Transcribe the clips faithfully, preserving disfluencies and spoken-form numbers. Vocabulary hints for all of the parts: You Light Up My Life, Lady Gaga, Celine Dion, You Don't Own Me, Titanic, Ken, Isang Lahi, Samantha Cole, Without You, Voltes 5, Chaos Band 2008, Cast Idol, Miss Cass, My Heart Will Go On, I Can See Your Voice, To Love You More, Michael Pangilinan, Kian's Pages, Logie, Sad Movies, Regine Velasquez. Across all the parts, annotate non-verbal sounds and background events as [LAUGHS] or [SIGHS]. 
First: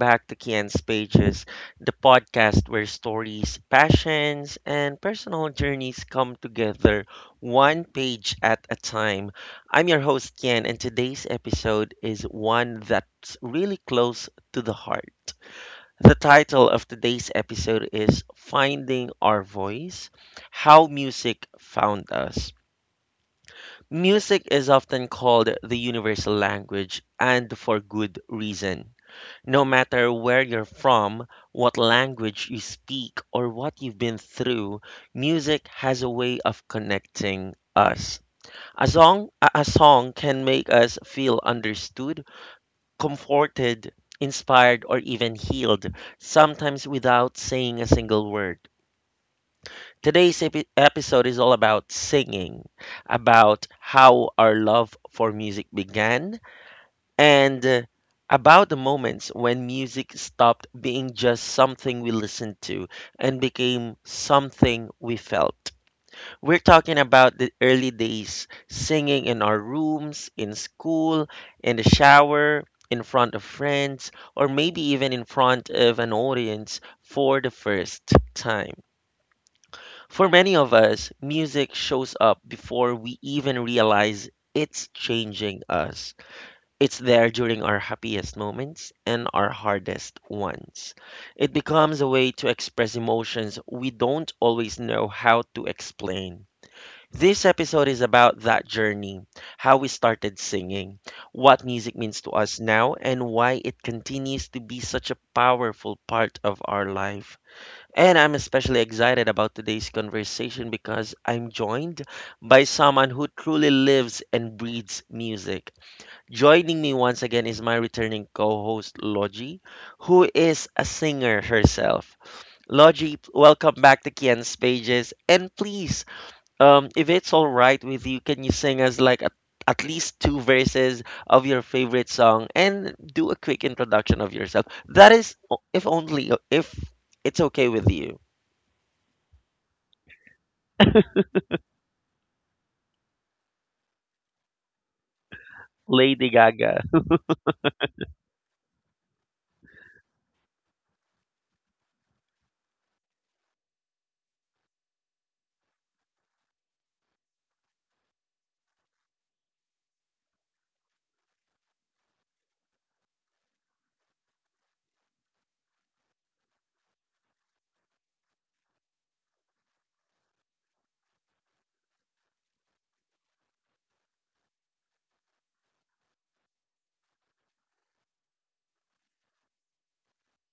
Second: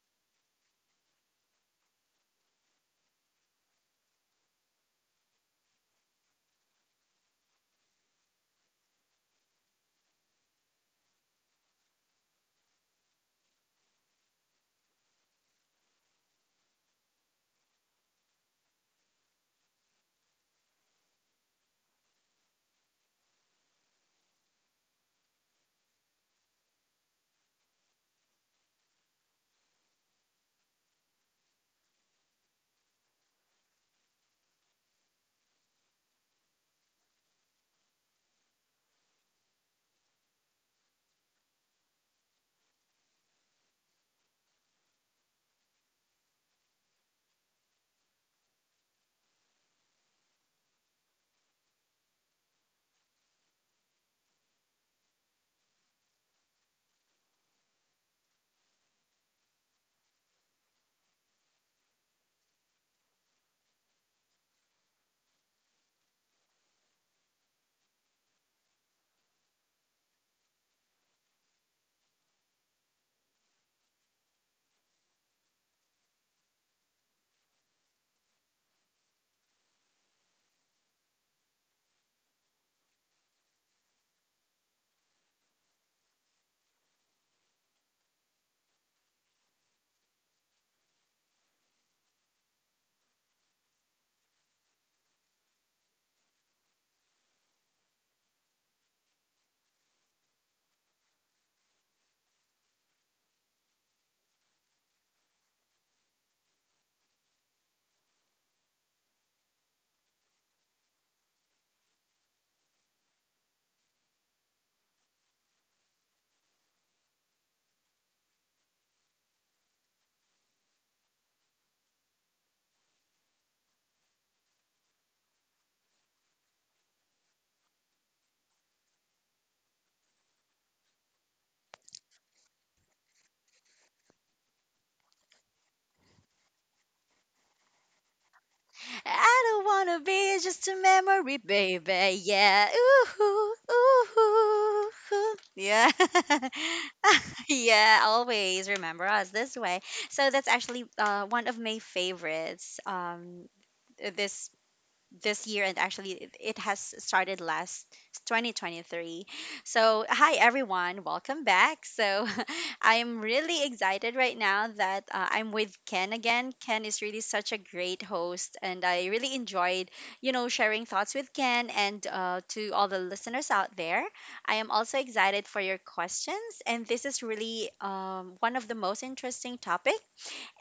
back to Kian's Pages, the podcast where stories, passions, and personal journeys come together one page at a time. I'm your host, Kian, and today's episode is one that's really close to the heart. The title of today's episode is Finding Our Voice, How Music Found Us. Music is often called the universal language, and for good reason. No matter where you're from, what language you speak, or what you've been through, music has a way of connecting us. A song, a a song can make us feel understood, comforted, inspired, or even healed, sometimes without saying a single word. Today's epi- episode is all about singing, about how our love for music began, and uh, about the moments when music stopped being just something we listened to and became something we felt. We're talking about the early days, singing in our rooms, in school, in the shower, in front of friends, or maybe even in front of an audience for the first time. For many of us, music shows up before we even realize it's changing us. It's there during our happiest moments and our hardest ones. It becomes a way to express emotions we don't always know how to explain. This episode is about that journey, how we started singing, what music means to us now, and why it continues to be such a powerful part of our life. And I'm especially excited about today's conversation because I'm joined by someone who truly lives and breathes music. Joining me once again is my returning co host, Logie, who is a singer herself. Logie, welcome back to Kian's Pages. And please, um, if it's all right with you, can you sing us like at, at least two verses of your favorite song and do a quick introduction of yourself? That is, o- if only, if it's okay with you. I don't wanna be just a memory, baby. Yeah. Ooh, ooh, ooh, ooh. Yeah. Lady Gaga. [LAUGHS] Yeah, always remember us this way. So that's actually uh, one of my favorites. Um this this year, and actually it it has started last twenty twenty-three. So hi everyone, welcome back. So [LAUGHS] I'm really excited right now that uh, I'm with Ken again. Ken is really such a great host, and I really enjoyed you know sharing thoughts with Ken. And uh, to all the listeners out there, I am also excited for your questions, and this is really um, one of the most interesting topic.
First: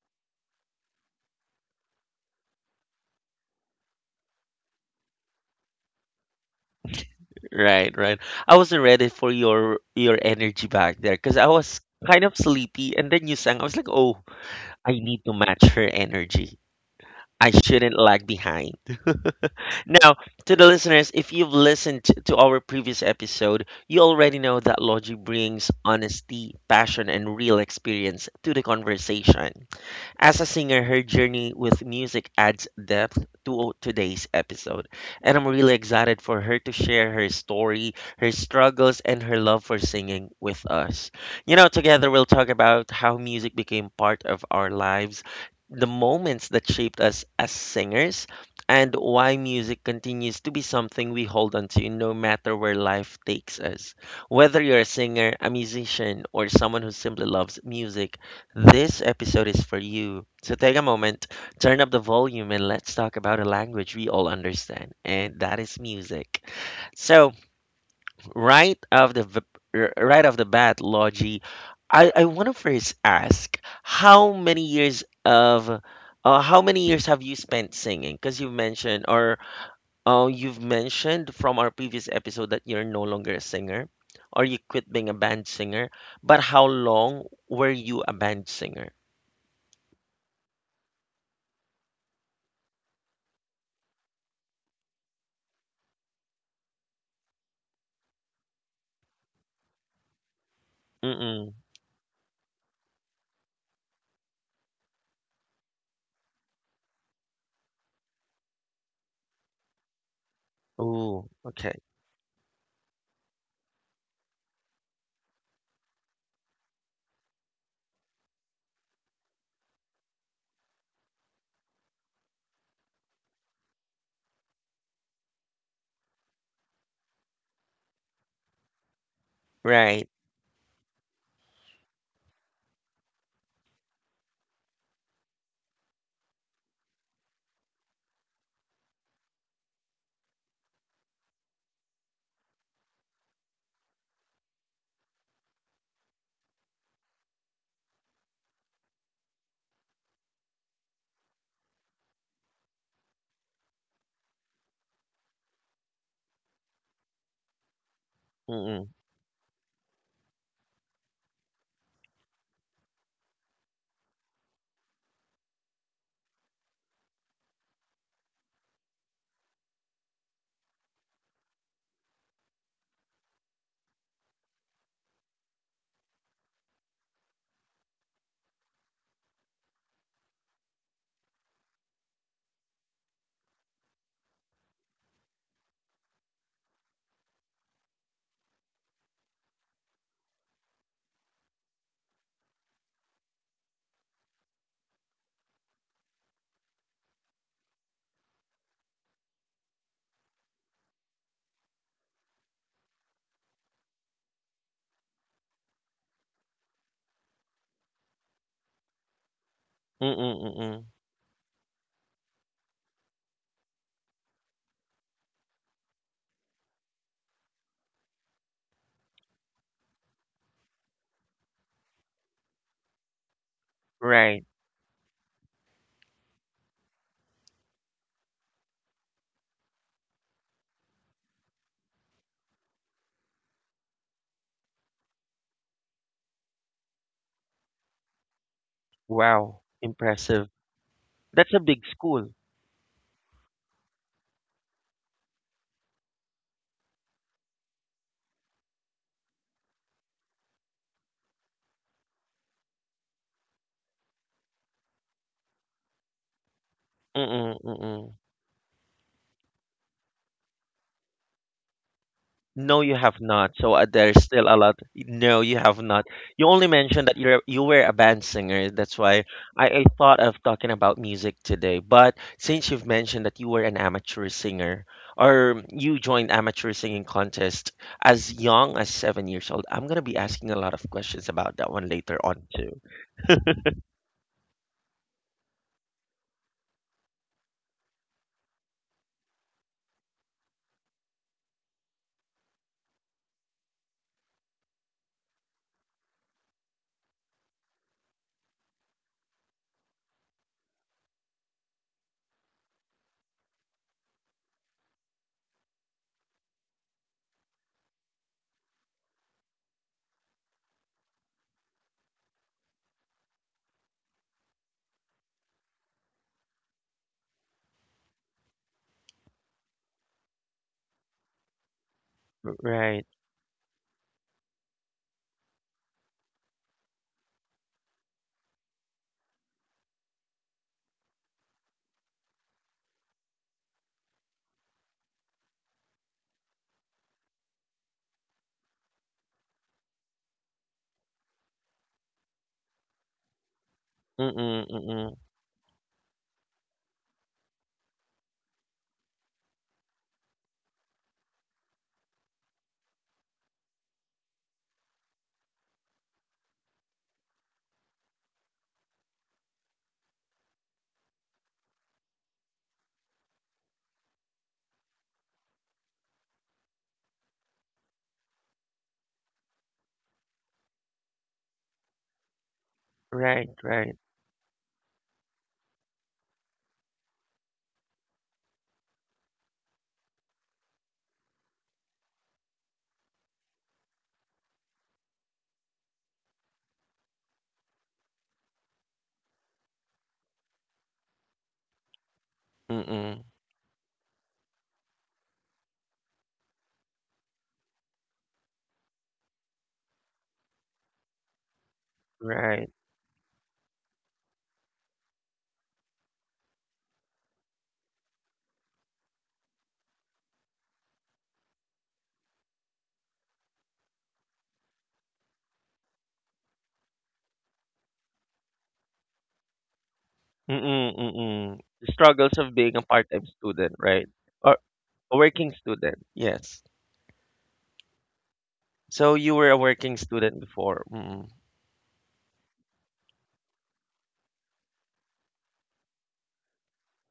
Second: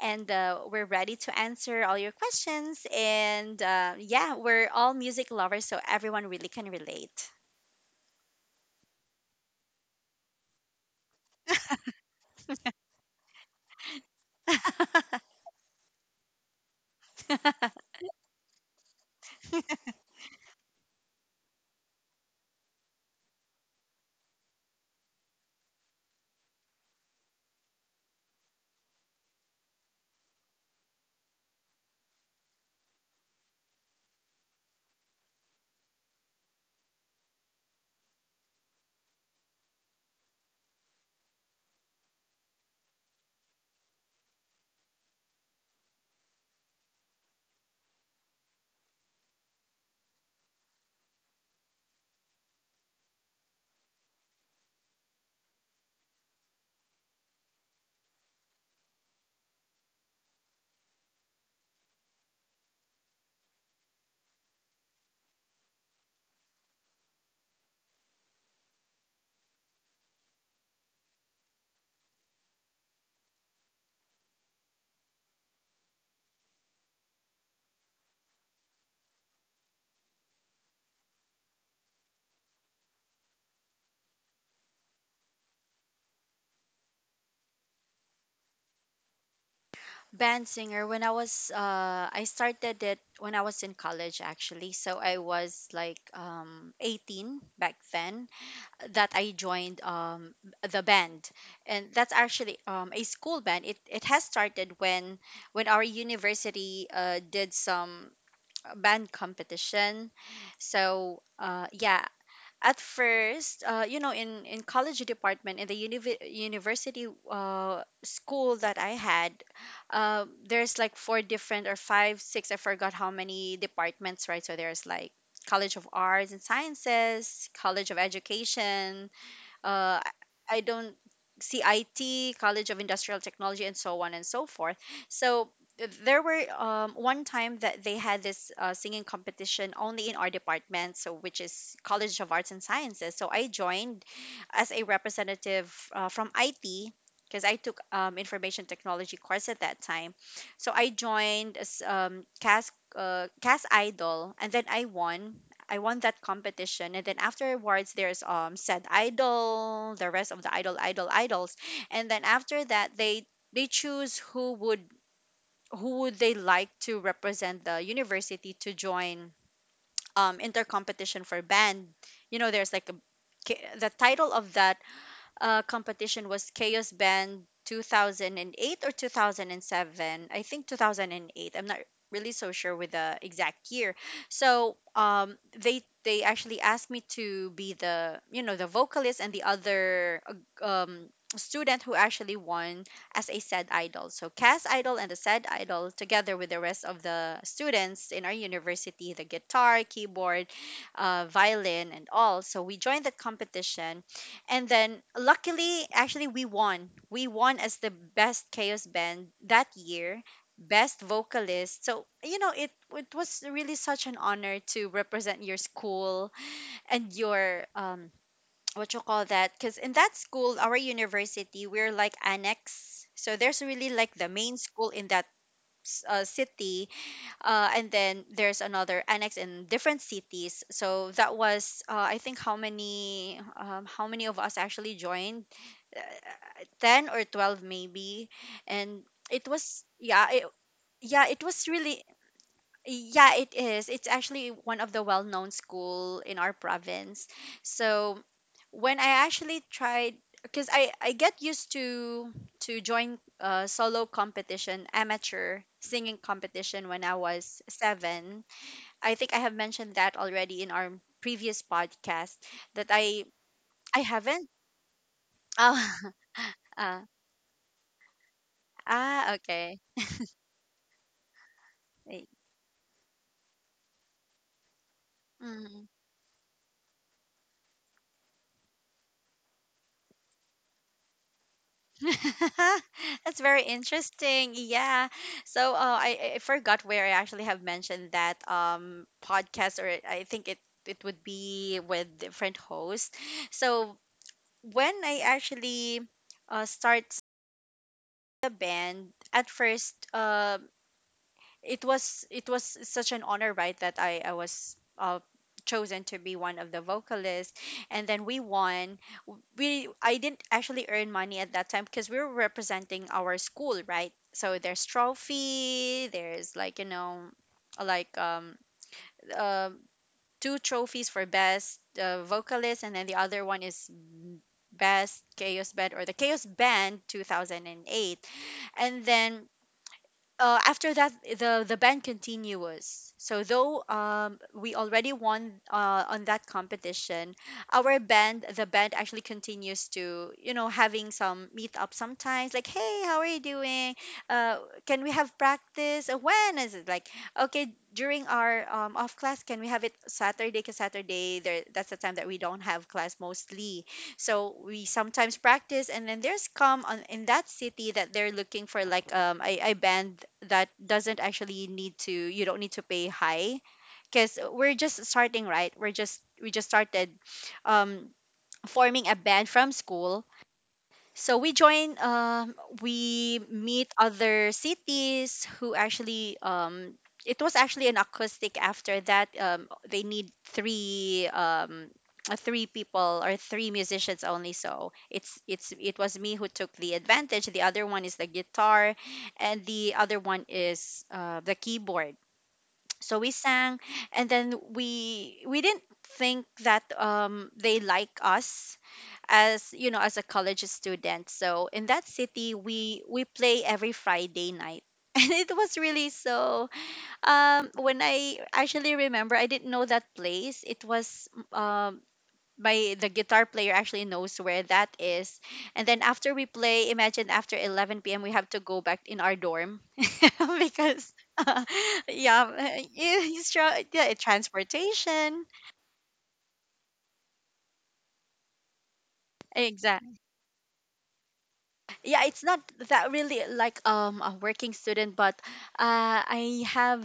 And uh, we're ready to answer all your questions. And uh, yeah, we're all music lovers, so everyone really can relate. Right, right. I wasn't ready for your your energy back there because I was kind of sleepy and then you sang. I was like, oh, I need to match her energy. I shouldn't lag behind. [LAUGHS] Now, to the listeners, if you've listened t- to our previous episode, you already know that Logi brings honesty, passion, and real experience to the conversation. As a singer, her journey with music adds depth to today's episode, and I'm really excited for her to share her story, her struggles, and her love for singing with us. You know, together we'll talk about how music became part of our lives, the moments that shaped us as singers, and why music continues to be something we hold on to no matter where life takes us. Whether you're a singer, a musician, or someone who simply loves music, this episode is for you. So take a moment, turn up the volume, and let's talk about a language we all understand, and that is music. So right off the v- r- right off the bat, Logie, I, I want to first ask how many years of uh, how many years have you spent singing? Because you mentioned or uh, you've mentioned from our previous episode that you're no longer a singer or you quit being a band singer. But how long were you a band singer? Band singer, when I was, uh, I started it when I was in college actually. So I was like um, eighteen back then, that I joined um, the band. Mm. And that's actually um, a school band. It, it has started when, when our university uh, did some uh, band competition, so Ooh, uh, okay. yeah. At first, uh, you know, in in college department in the univ- university uh, school that I had, uh, there's like four different or five, six, I forgot how many departments, right? So there's like College of Arts and Sciences, College of Education, uh, I Right. I don't see I T, College of Industrial Technology, and so on and so forth. So th- there were um, one time that they had this uh, singing competition only in our department, so which is College of Arts and Sciences. So I joined as a representative uh, from I T, because I took um, information technology course at that time. So I joined as um, Cast uh, Cast Idol, and then I won I won that competition. And then afterwards, there's um said Mm. idol, the rest of the idol, idol, idols. And then after that, they they choose who would who would they like to represent the university to join um inter competition for band. You know, there's like a ki- the title of that uh, competition was Chaos Band two thousand eight or two thousand seven. I think two thousand eight. I'm not really so sure with the exact year. So um, they they actually asked me to be the, you know, the vocalist, and the other uh, um, student who actually won as a said idol. So Cass idol and the said idol together with the rest of the students in our university, the guitar, keyboard, uh, violin, and all. So we joined that competition, and then luckily, actually, we won. We won as the best chaos band that year, Mm, mm. best vocalist. So, you know, it, it was really such an honor to represent your school and your, um, [TSK] what you call that? Because in that school, our university, we're like annex. So there's really like the Right. main school in that s- uh, city, uh, and then there's another annex in different cities. So that was uh, I think how many um, how many of us actually joined, uh, ten or twelve maybe. And it Wow, was yeah it, impressive. yeah it That's a was big really school. yeah, it is. It's actually one of the well-known school in our province. So when I actually tried, because I, I get used to to join uh, solo competition, amateur singing competition when I was Mm, mm. seven. I think I have mentioned that already in our previous podcast. That No, you I have not. So uh, I there's haven't still a lot. No, you Oh, have [LAUGHS] not. You only uh, mentioned that you're you were a band singer. That's ah, why okay. I, I thought of talking about music today. But since you've mentioned that you were an amateur singer, or Mm. you joined amateur singing contest as young as seven years old, I'm gonna be asking a lot of questions about that one later on too. [LAUGHS] That's very interesting. Yeah. So, uh, I, I forgot where I actually have mentioned that um podcast, or I think it it would be with different hosts. So when I actually uh start the band, at first, uh, it was it was such an honor, right, that i i was uh chosen to be one of the vocalists. And then we won we I didn't actually earn money at that time, because we were representing our school, right? So there's trophy, there's like, you know, like um uh, two trophies for best uh, vocalist, and then Right. the other one is best chaos band or the chaos band two thousand eight. And then uh, after that, the the ban continues. So though um, we already won uh, on that competition, our band, the band actually continues to, you know, having some meet up sometimes. Like, hey, how are you doing? Uh, Mm-mm, can we mm-mm. have practice? Uh, When is it? Like, okay, during our um, off class, can we have it Saturday? Because Saturday, there that's the time that we don't have class mostly. So we sometimes practice, and then there's come on in that city that they're looking for like um a, a band that doesn't actually need to, you don't need to pay high, because we're just starting, right? We're just we just started, um forming a band from school, so we join. Um, we Right, meet right. other cities who actually. Um, it was actually an acoustic. After that, um, they need three. Um, uh, three people or three musicians only. So it's it's it was me who took the advantage, the other one is the guitar, and the other one is uh, the keyboard. So Mm-mm, we sang, and then we we didn't think that um, they like us, as you know, as a college student. So in that city, right. we we play every Friday night. [LAUGHS] And it was really so um when I actually remember, I didn't know that place. It was um, my, the guitar player actually knows where that is. And then after we play, imagine, after eleven p.m., we have to go back in our dorm. [LAUGHS] Mm-mm, Because mm-mm. uh, The struggles yeah. of being Uh, a you, part-time you student, str- right? yeah, Or a transportation. working student, yes. So you were a working Exactly. student before. Mm-mm, Yeah, it's not that really like um a working student, but uh I have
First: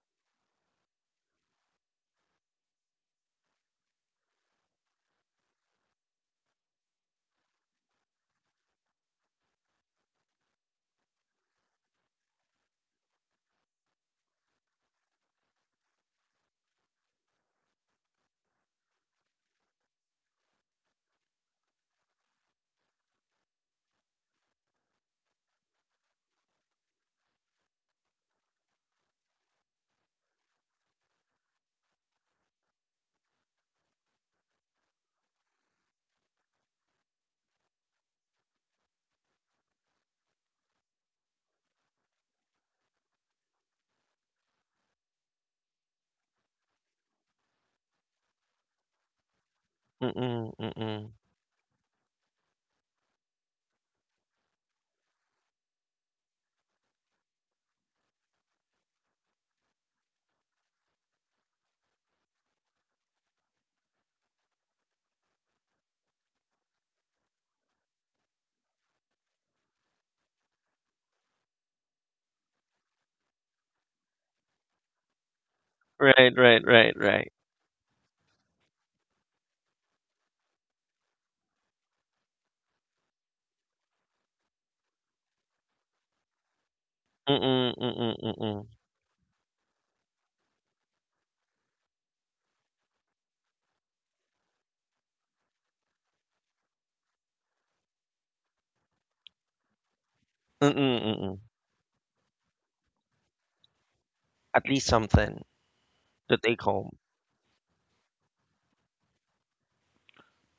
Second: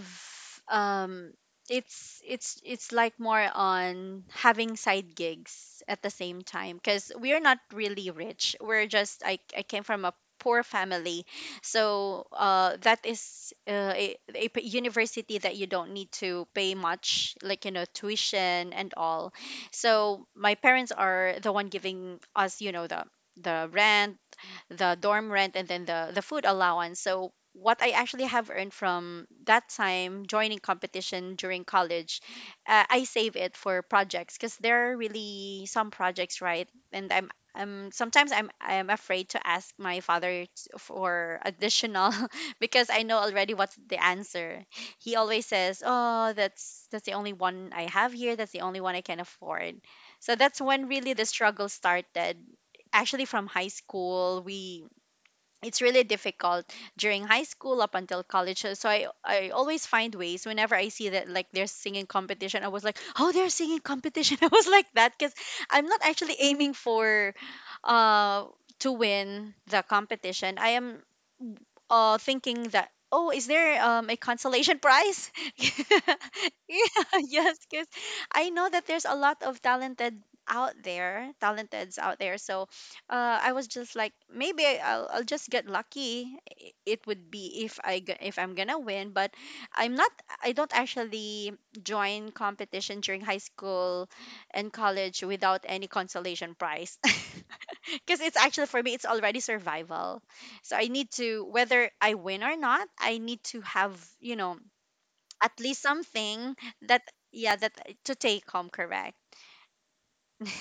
um it's it's it's like more on having side gigs at the same time, because we're not really rich. We're just, i, I came from a poor family. So uh, that is uh, a, a p- university that you don't need to pay much, like, you know, tuition and all. So my parents are the one giving us, you know, the the rent, the dorm rent, and then the the food allowance. So what I actually have earned from that time joining competition during college, uh, I save it for projects, because there are really some projects, right? And I'm um, sometimes I'm I'm afraid to ask my father t- for additional. [LAUGHS] Because I know already what's the answer. He always says, "Oh, that's that's the only one I have here. That's the only one I can afford." So mm-mm, that's when mm-mm. really the struggle started. Actually, from high school, we it's really difficult during high school up until college. So so i i always find ways whenever I see that, like, there's singing competition. I was like, oh, there's singing competition. [LAUGHS] I was like that, because I'm not actually aiming for uh to win the competition. I am uh thinking that, oh, is there um a consolation prize? [LAUGHS] Right, right, right, Yeah, right. yes, because I know that there's a lot of talented out there talenteds out there. So uh I was just like, maybe I- i'll, I'll just get lucky. I- it would be Mm-mm, if i g- mm-mm, if I'm gonna mm-mm. win. But i'm not I don't actually join competition during high school and college without any consolation prize. [LAUGHS] Because it's actually, for me, it's already survival. So I Mm-mm, need mm-mm. to, whether I win or not, I need to have, you know, At least something at least to something take home. that, yeah, that uh, to take home, correct?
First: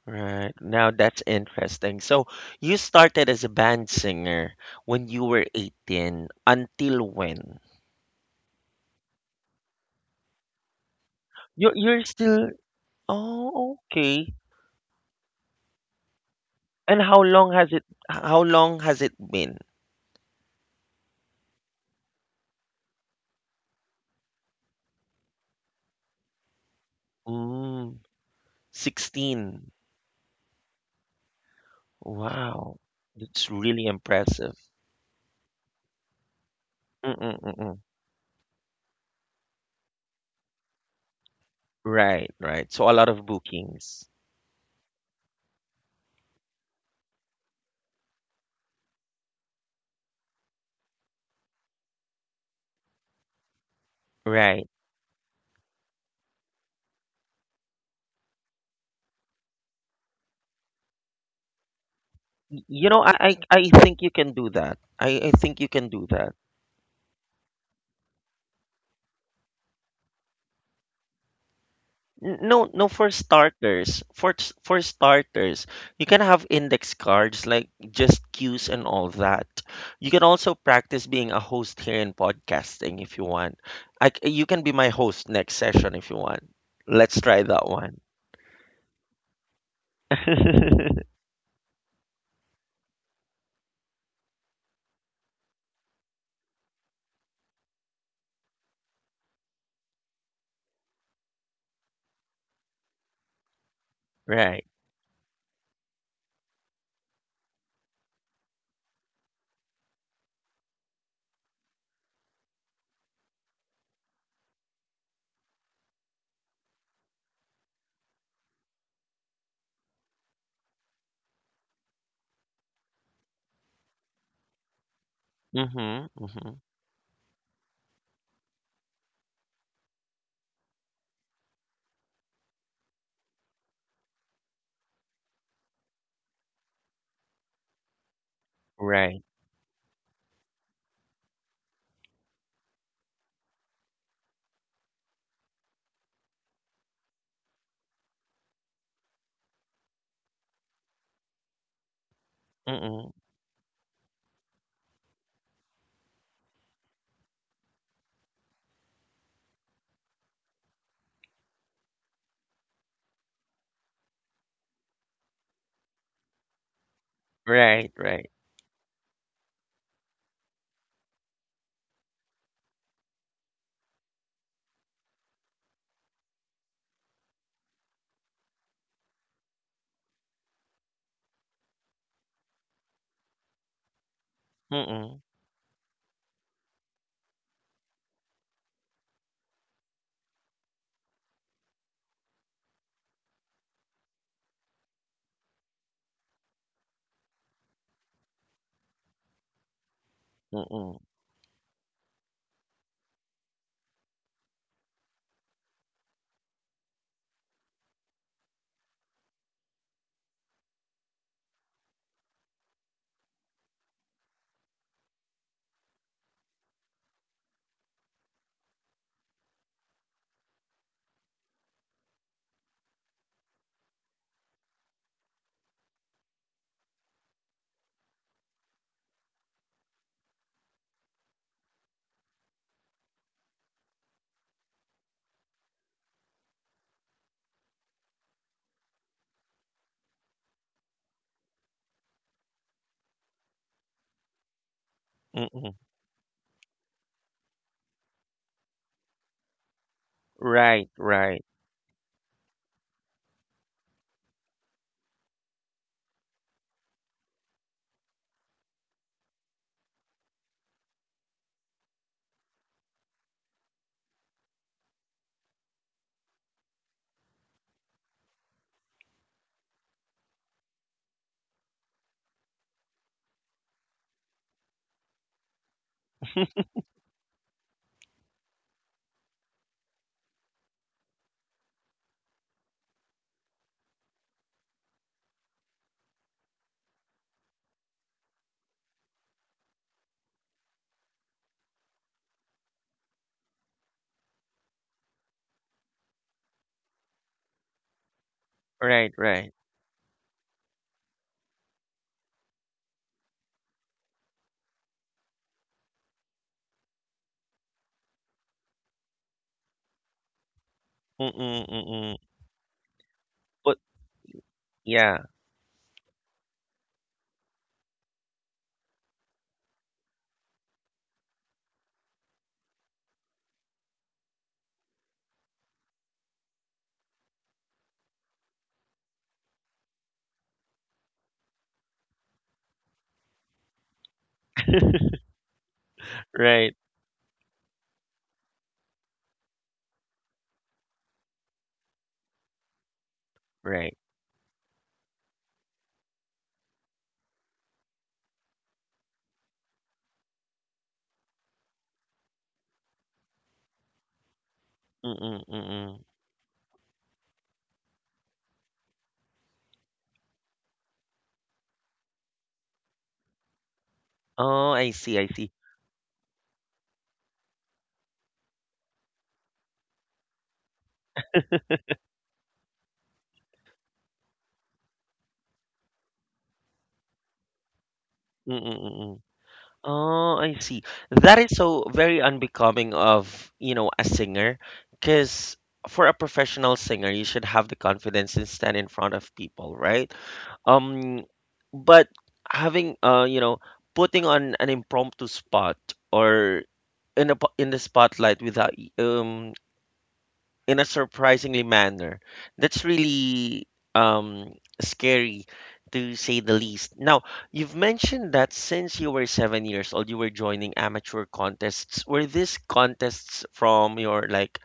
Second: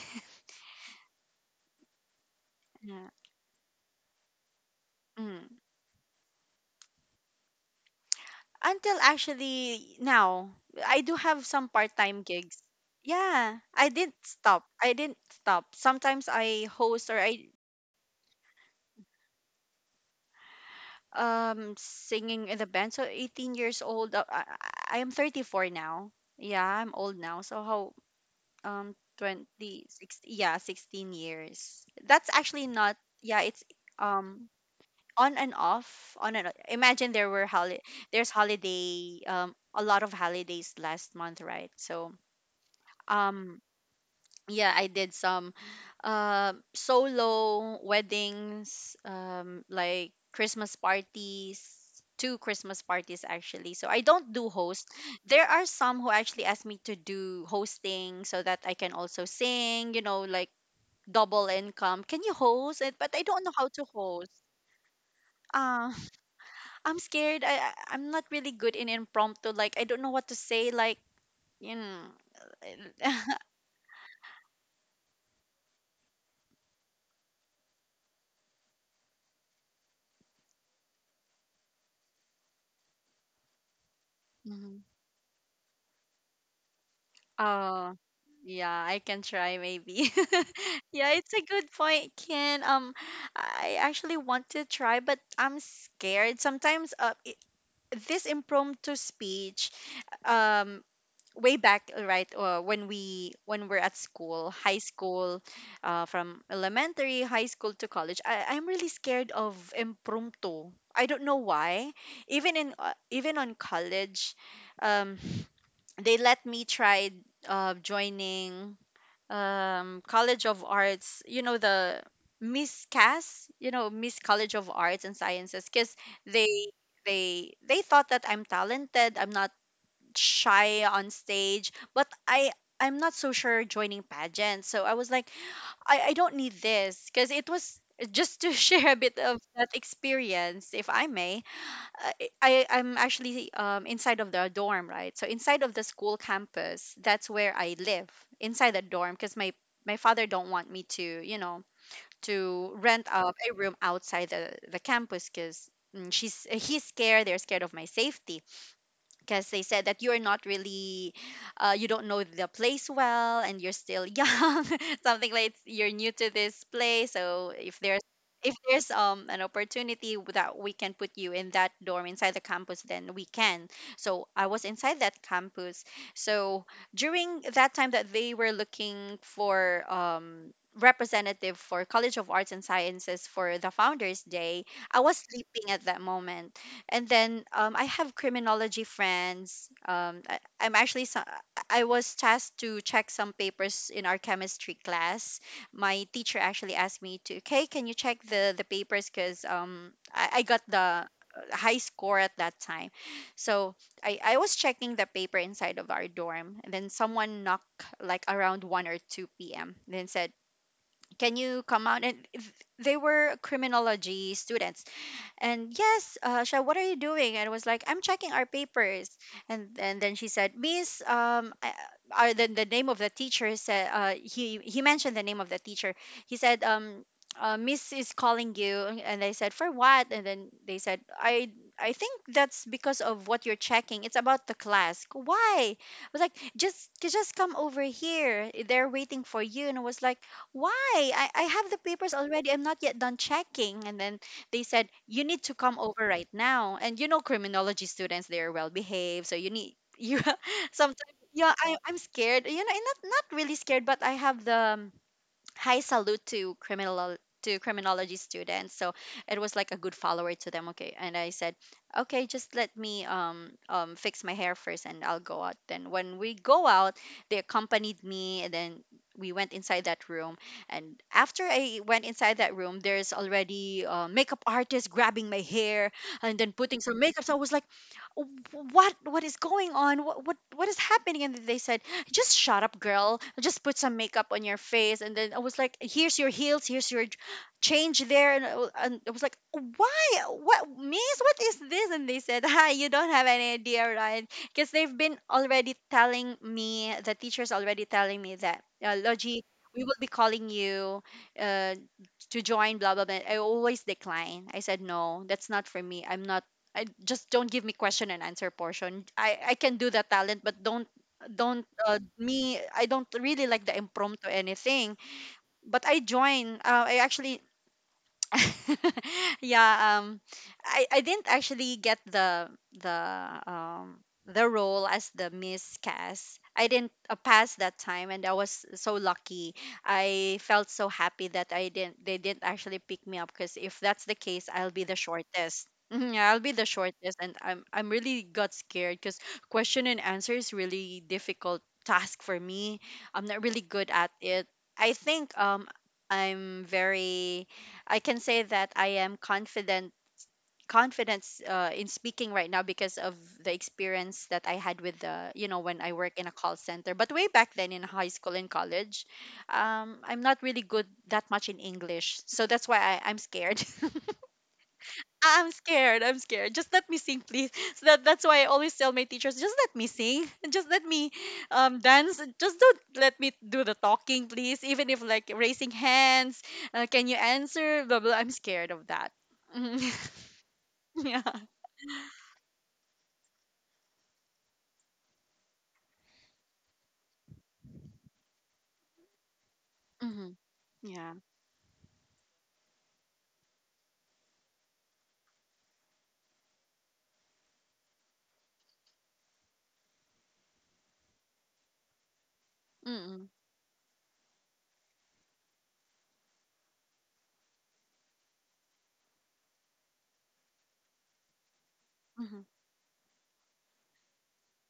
Right. Now that's interesting. So you Yeah. started as a band singer when you were Mm. eighteen. Until when? Until actually now, I do have some You're part you're time still gigs. Yeah, Oh, I didn't okay. stop. I didn't stop. Sometimes I And host how or I long has it how long has it been? um singing in the band. So eighteen years old. Uh, I, I I am thirty-four now. Yeah, I'm old now. So how, Mm, um, sixteen. twenty, sixteen, yeah, sixteen years. That's actually Wow. not, yeah, That's it's really um impressive. on and off, on and off. Imagine there were Mm-mm-mm. holi there's holiday, um, a lot of holidays last month, right? So, Right, right. So a lot of um, bookings. yeah, I did some uh, solo weddings, um, like Christmas parties, two Christmas parties actually. So I don't Right. do host. There are some who actually ask me to do hosting so that I can also sing, you know, like double income, can you Y- host You it? know, But I, I I don't know I how to think you host. can do that. I, I think you Ah, can do that. [LAUGHS] I'm scared. I, I I'm not really good in impromptu, like I don't know what to say, like, you know. N- No, no, for starters, for s- for starters, you can have index cards like just cues and all that. You can also practice being a host here in podcasting if you want. I, c- you can be [LAUGHS] my host next session if you want. Let's try that Oh, one. yeah, I can try maybe. [LAUGHS] Yeah, [LAUGHS] it's a good point, Ken. Um, I actually want to try, but I'm scared. Sometimes, uh, i- this impromptu speech, um, way back, right, uh, when we when we're at school, Right. high school, uh, from elementary, high school to college, I, I'm really scared of impromptu. I don't know why. Even in uh, even on college, um they let me try uh, joining um, College of Arts, you know, the Miss Cass, you know, Miss College of Arts and Sciences, because Mm-hmm. Mm-hmm. they they they thought that I'm talented, I'm not shy on stage, but I I'm not so sure joining pageants. So I was like, I, I don't need this because it was just to [LAUGHS] share a bit Right. of that experience, if I may. I, I I'm actually um, inside of the dorm, right? So inside of the school campus, that's where I live inside the dorm because my my father don't want me to, you know, to rent Mm-mm. out a room outside the the campus because she's he's scared. They're scared of my safety because they said that you're not really uh, you don't know the place well and you're still young [LAUGHS] something like you're new to this place, so if there's Right. Right. if there's um an opportunity that we can put you in that dorm inside the campus, then we can. So I was inside that campus. So during that time that they were looking for um representative for College of Arts and Sciences for the Founders Day, I was Mm-mm. sleeping at that moment. And then um, I have criminology friends. Um, I, I'm actually so- I was tasked to check some papers in our chemistry class. My teacher actually asked me to, okay, can you check the the papers because um, I, I got the uh, Mm-mm. high score at that time. So I, I was checking the paper inside of our dorm, and then someone knocked like around one or two p m. Then said, can you come out and th- they were criminology students. And, yes, uh, Sha, what are you doing? And I was like, I'm checking our papers. And and then she said, Miss, um, I, I, the, the name of the teacher said, uh, he he mentioned the name of the teacher. He said, um, uh, Miss is calling you. And I said, for what? And then they said, I I think that's because of what you're checking. It's about the class. Why? I was like, just just come over here. They're waiting for you. And I was like, why? I, I have the papers already. I'm not yet done checking. And then they said, you need to come Mm-mm. over right now. And you know, criminology students, they're well behaved. So you need, [LAUGHS] you Right. sometimes, Right. yeah, I, I'm scared. You know, and not, not really scared, but I have the, um, high salute to criminal to criminology students, so it was like a good follower to them. Okay, and I said, okay, just let me um, um fix my hair first and I'll go out. Then when we go out, they accompanied me, and then we went inside that room. And after I went inside that room, there's already a makeup artist grabbing my hair and then putting some makeup. So I was like, "Oh, what what is going on? what what, what is happening?" And they said, just shut up, girl. Just put some makeup on your face. And then I was like, here's your heels, here's your j- change there. And I, wa- and I was like, why? What, miss? What is this? And they said, hi, you don't have any idea, right? Because they've been already telling me, the teacher's already telling me that, uh, Right. Logie, Right. we will be calling you uh, to join, blah, blah, blah. I always decline. I said, no, that's not for me. I'm not I just, don't give me question and answer portion. I, I can do the talent, but don't Mm-mm. don't uh, Mm-mm. me I don't really like the But impromptu anything. yeah. But I join. Uh, I actually [LAUGHS] yeah, um i i didn't actually get the the um the role as the Miss Cass. I didn't uh, pass that time, and I was so lucky. I felt so happy that I didn't, they didn't actually pick me up, because if that's the case, I'll be the shortest. [LAUGHS] Mhm, yeah, I'll be the Right. shortest. And I'm I'm really got scared because question and answer is really difficult task for me. I'm not really good Right. at it. I think um I'm very I can say that I am confident confidence uh, in speaking right now because of the experience that I had with the, you Mm, know, when I work mm. in a call center. But way back then in high school and college, um, I'm not really good that much in English, so that's why I, I'm scared. [LAUGHS] Oh, I see, I I- I'm see. scared. I'm scared. Just let me sing, please. [LAUGHS] So that that's why I always tell my teachers, just let me sing. [LAUGHS] Just let me um dance. Just don't let me do the talking, please. Even if like raising hands, uh, can you answer? Blah blah. I'm Mm, scared of mm, that. mm. Mhm. Oh, I see. [LAUGHS] Yeah. That is so very unbecoming of, you know, a singer, because for a professional singer, you should have the confidence and stand in front of people, right? Hmm. Yeah. Um, but having, uh, you know, putting on an impromptu spot or in a po- in the spotlight without y- um in a surprisingly manner. That's Mm-mm. really um, scary to say the least. Now, you've mentioned that since you were seven years old, you were joining amateur contests. Were Hmm. these contests from your like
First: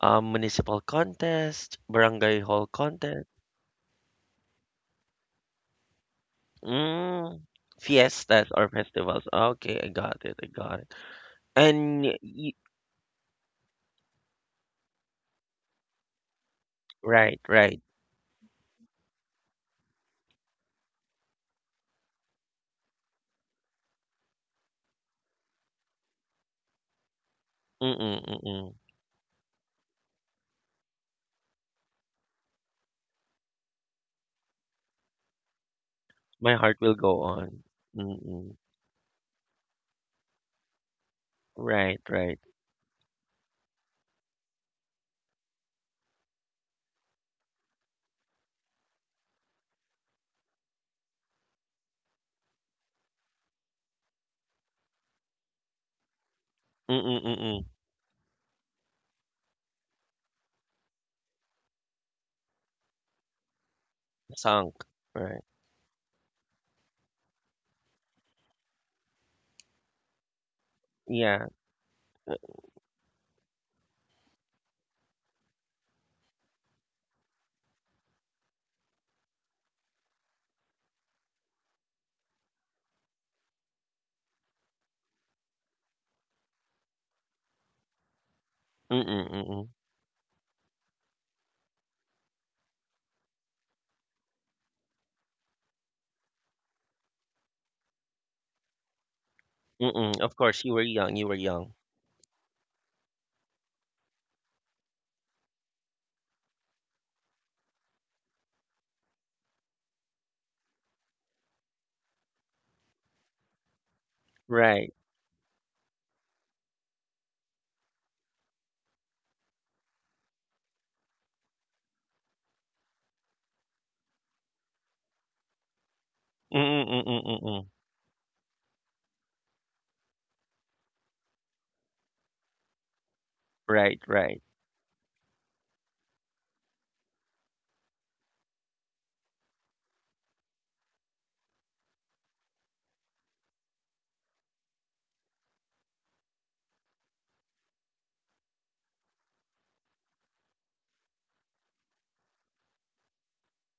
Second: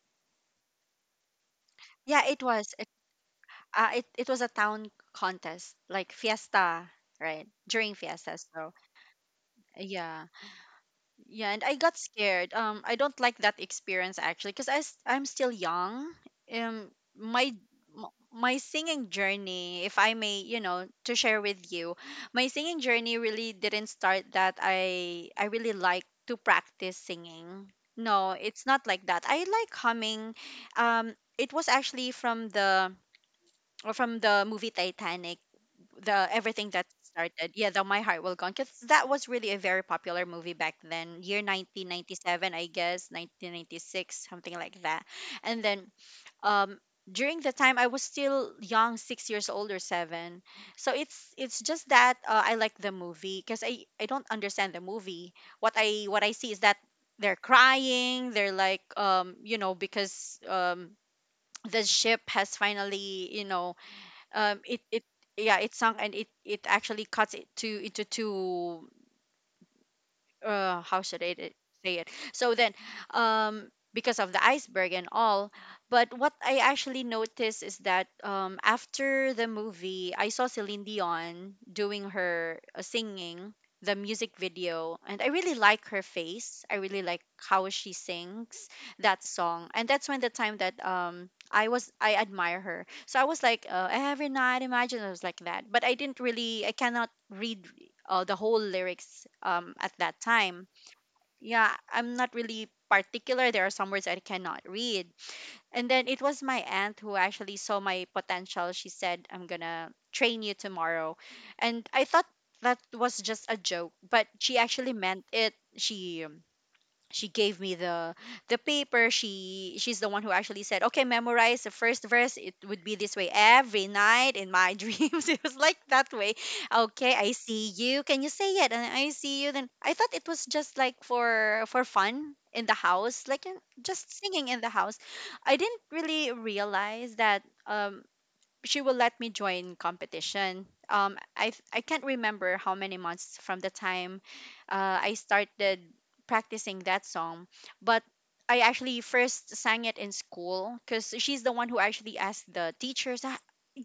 um, municipal contest, Yeah. barangay It hall was. It, contest, uh, It it was a town contest, like fiesta, mm, right? During fiesta, fiestas or so festivals? Okay, I got yeah. it. I got it. Yeah, and I got And you, scared. Um, I don't like that experience actually, because I s- I'm still young. Um, right, my right. m- my singing journey, if I may, you know, to share with you, my singing journey really didn't start that I I really like to practice singing. Mm-mm, No, it's mm-mm. not like that. I like humming. Um, it was actually from the or from the movie Titanic, the My everything heart that will go started. on. Yeah, the My Heart Will Go On, Mm-mm. because that was really a very popular movie back then, year Right, right. nineteen ninety-seven, I guess nineteen ninety-six, something like that. And then um during the time I was still young, six years old or seven. So it's it's just that, uh, I like the movie because i I don't understand the movie. What i what I see is that they're Mm-mm-mm. crying, they're like, um you know, because um the ship has finally, you know, um Sunk, it it, right. yeah, it sunk. And it it actually cuts it to into two. Uh, how should I Yeah. d- say it? So then, um, because of the iceberg and all. But what I actually noticed is that, um, after the movie, I saw Celine Dion doing her uh, singing the music video, and I really like her face. I really like how she sings that Mm-mm, mm-mm. song. And that's when the time that, um. I was, I admire her. So I was like, uh, every night imagine I was like that. But I didn't really, I cannot read uh, the whole lyrics um, at Mm-mm. that Of course, time. you were young. You were young. Yeah, I'm not really particular. There are some words I cannot read. And then it was my aunt who actually saw my potential. She said, I'm going to train you tomorrow. And I thought that was just a joke, but she actually Right. meant it. She um, she gave me the the paper. She she's the one who actually said, okay, memorize the first verse. It would be this way. Every night in my [LAUGHS] dreams, it was like that way. Mm-mm, Okay, mm-mm, I mm-mm. see. You can, you say it and I see you. Then I thought it was just like for for fun in the house, like, uh, Right, just right. singing in the house. I didn't really realize that um she will let me join competition. Um, I th- I can't remember how many months from the time uh, I started practicing that song, but I actually first sang it in school because she's the one who actually asked the teachers. "Ah,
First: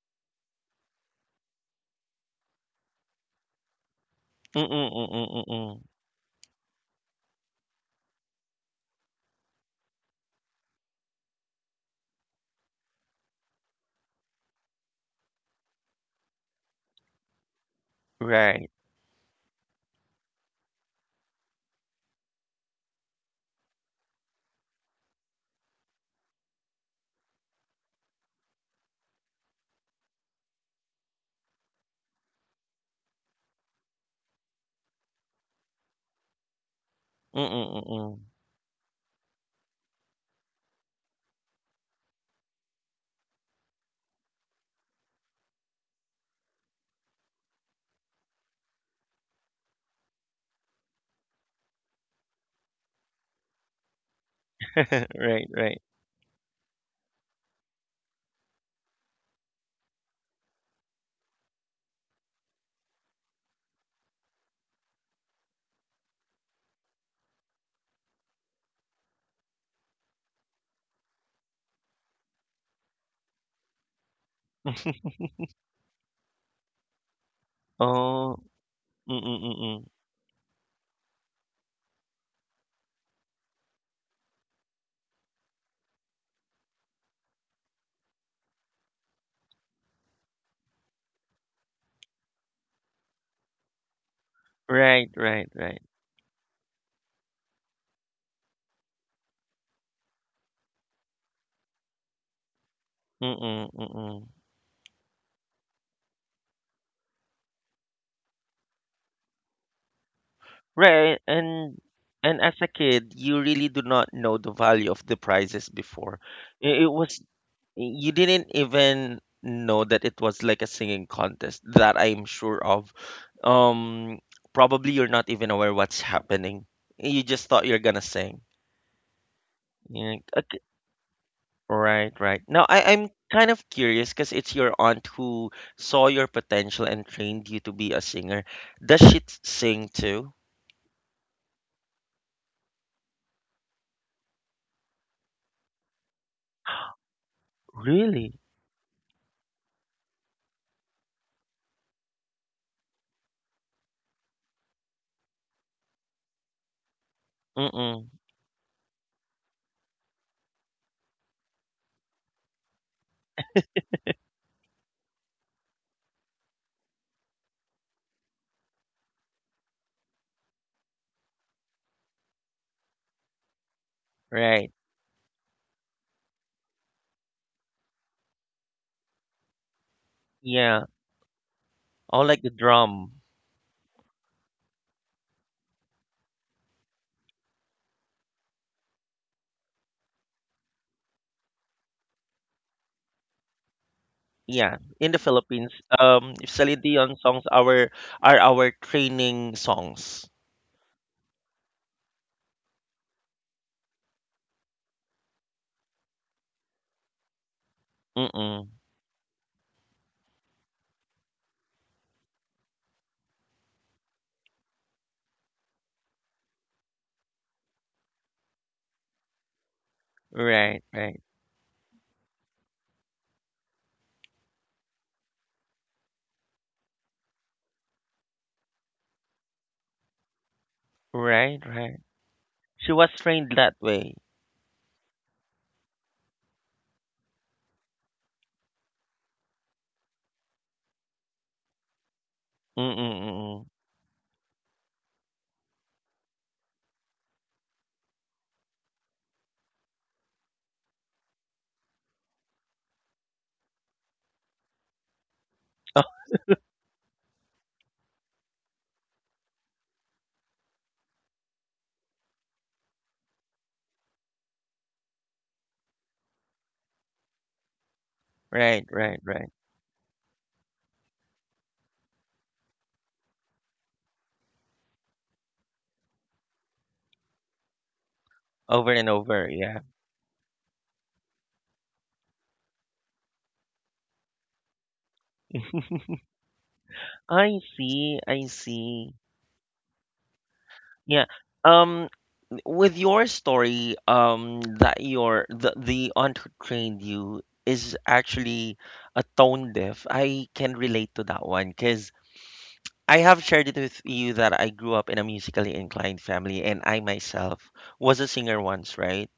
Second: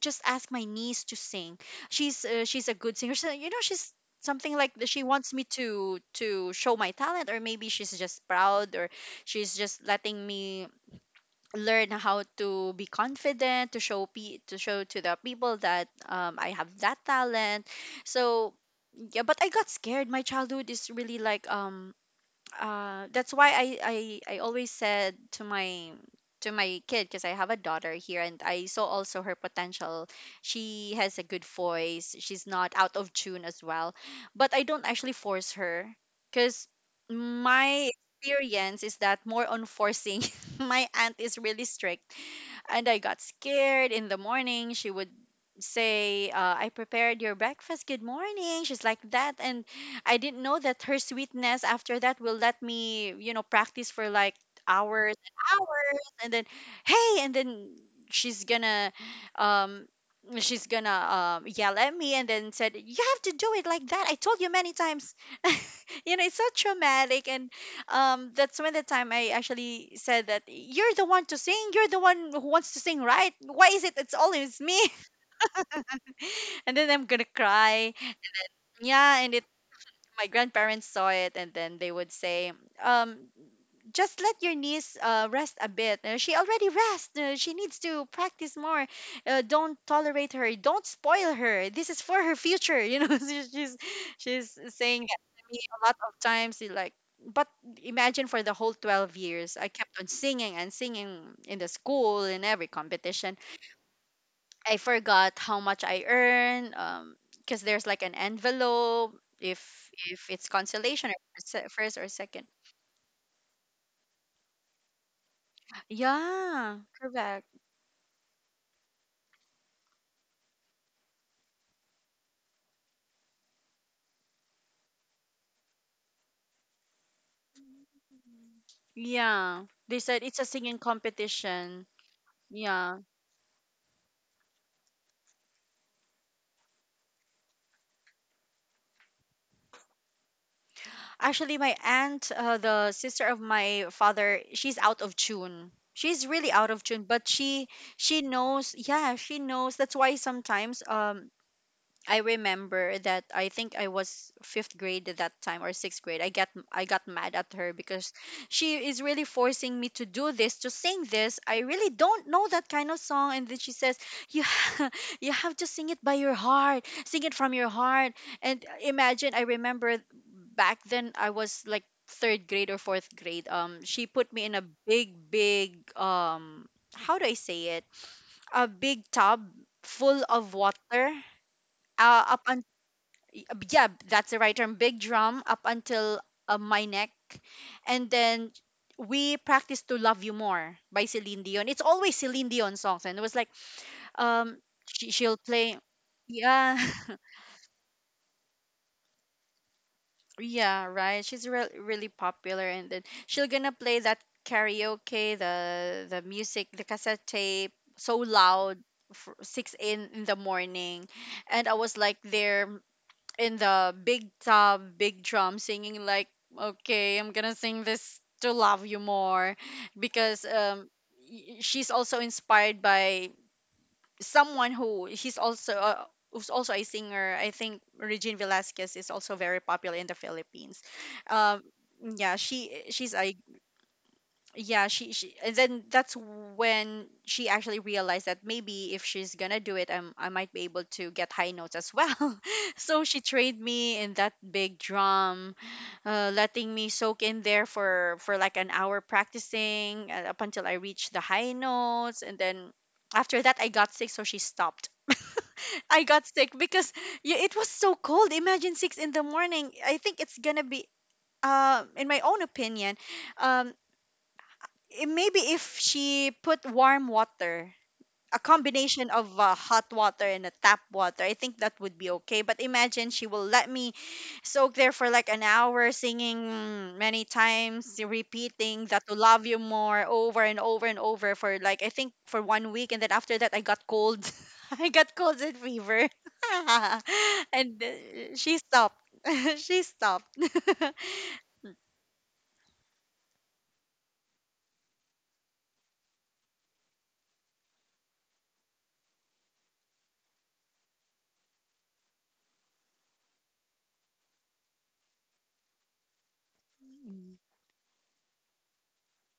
just ask my niece to sing. She's uh, she's a good singer. So, you know, she's something Mm-mm, like th- she mm-mm, wants me mm-mm. to to show my talent, or maybe she's just proud, or she's just letting me learn how to be confident to show pe- to show to the people that, um, I have that talent." So Right. yeah, but I got scared. My childhood is really like, um uh, that's why I, I I always said to my to my kid, because I have a daughter here and I saw also her potential. She has a good voice. She's not out of tune as well, but I don't actually force her because Mm-mm, my mm-mm. experience is that more on forcing. [LAUGHS] My aunt is really strict, and I got scared. In the morning, she would say, uh, I prepared your breakfast. Good morning. She's like that. And I didn't know that her sweetness after that will let me, you know, practice for like [LAUGHS] Right, hours right. and hours. And then, hey, and then she's gonna, um, she's gonna um, yell at me and then said, you have to do it like that, I told you many times. [LAUGHS] You know, it's so traumatic. And um that's when the time I actually said that you're the one to sing, you're the one who wants to sing, right? Why is it it's [LAUGHS] always me? [LAUGHS] And then I'm gonna Oh, cry. mm-mm, mm-mm. Yeah, and it, my grandparents saw it, and then they would say, um, just let your niece uh, rest a bit. Uh, she already rests. Uh, she needs to practice more. Uh, don't tolerate her. Don't spoil her. This is for her future. You know, [LAUGHS] she's she's Right, she's right, saying right. that to me a lot of times. She's like, but imagine for the whole twelve years, I kept on singing and singing in the school in every Mm-mm, competition. mm-mm. I forgot how much I earn. Um, because there's like an envelope if if it's Right, consolation or and se- first and or as a second. kid, you really do not know the value of the prizes before. It, it Yeah, was correct. you didn't even know that it was like a singing contest that I'm sure of. Um, probably you're not even aware what's happening. You just thought you're gonna sing. Yeah, You're they like, said it's okay, a singing competition. right, right. Now I, I'm Yeah. kind of curious because it's your aunt who saw your potential and trained you to be a singer. Does she t- sing too? Actually, my aunt, uh, the sister of my father, she's out of tune. She's really out of tune, but she she Really? knows. Yeah, she knows. That's why sometimes um I remember that I think I was fifth grade at that time or sixth grade. I get I got mad at her Mm-mm. because she is really forcing me to do this, to sing this. I really don't know that kind of song, and then she says, "You ha- [LAUGHS] you have to sing it by your heart, sing it from your heart." And imagine, I remember back then I was like third grade or fourth grade. Um, she put me in a Right. big, big um, how do I say it? A big tub full of Yeah. water Oh, uh, like up the y- drum. uh, yeah, that's the right term, big drum up until uh, my neck. And then we practiced To Love You More by Celine Dion. It's always Celine Dion songs, and it was like um Yeah, in she, the she'll Philippines, play, um, yeah. Celine Dion [LAUGHS] songs are are our training songs. Yeah, right. She's re- really popular, and then she'll gonna play that karaoke, the the music, the cassette tape so Mm-mm. loud for six in in the morning, and I was like there in the big tub, big drum, singing like, "Okay, I'm gonna sing this To Love You More," because Right, um, right, y- she's also inspired by someone who he's also uh, who's also a singer. I think Regine Velasquez is also very popular in the Philippines. right, Um, right. yeah, she She was she's a trained that way. yeah she, she and then that's when she actually realized that maybe if she's gonna do it, I'm, i might be able to get high notes as well. [LAUGHS] So she trained Mm-mm-mm. me in that big drum, uh, letting me soak in there for for like an hour, practicing, uh, up until I reached the high notes, and then after that I got sick, so she stopped. [LAUGHS] I [LAUGHS] got sick because yeah, it was so cold. Imagine six in the morning. I think it's gonna be, uh, in my own opinion, um, i- maybe if she put warm water, a Right, right, combination right. of uh, hot water and a tap water, I think that would be okay. But imagine she will let me soak there for like an hour, singing many times, repeating Over and that To Love over, You yeah. More over and over and over for like, I think, for one week. And then after that, I got cold. [LAUGHS] I got cold and fever. [LAUGHS] I And see, uh, I she stopped. see. [LAUGHS] She stopped. [LAUGHS] Yeah. Um, with your story, um, that your the the aunt who trained you is actually a tone deaf. I can relate to that one because I have shared it with you that I grew up in a musically inclined family, and I Mm. myself was a singer once, right?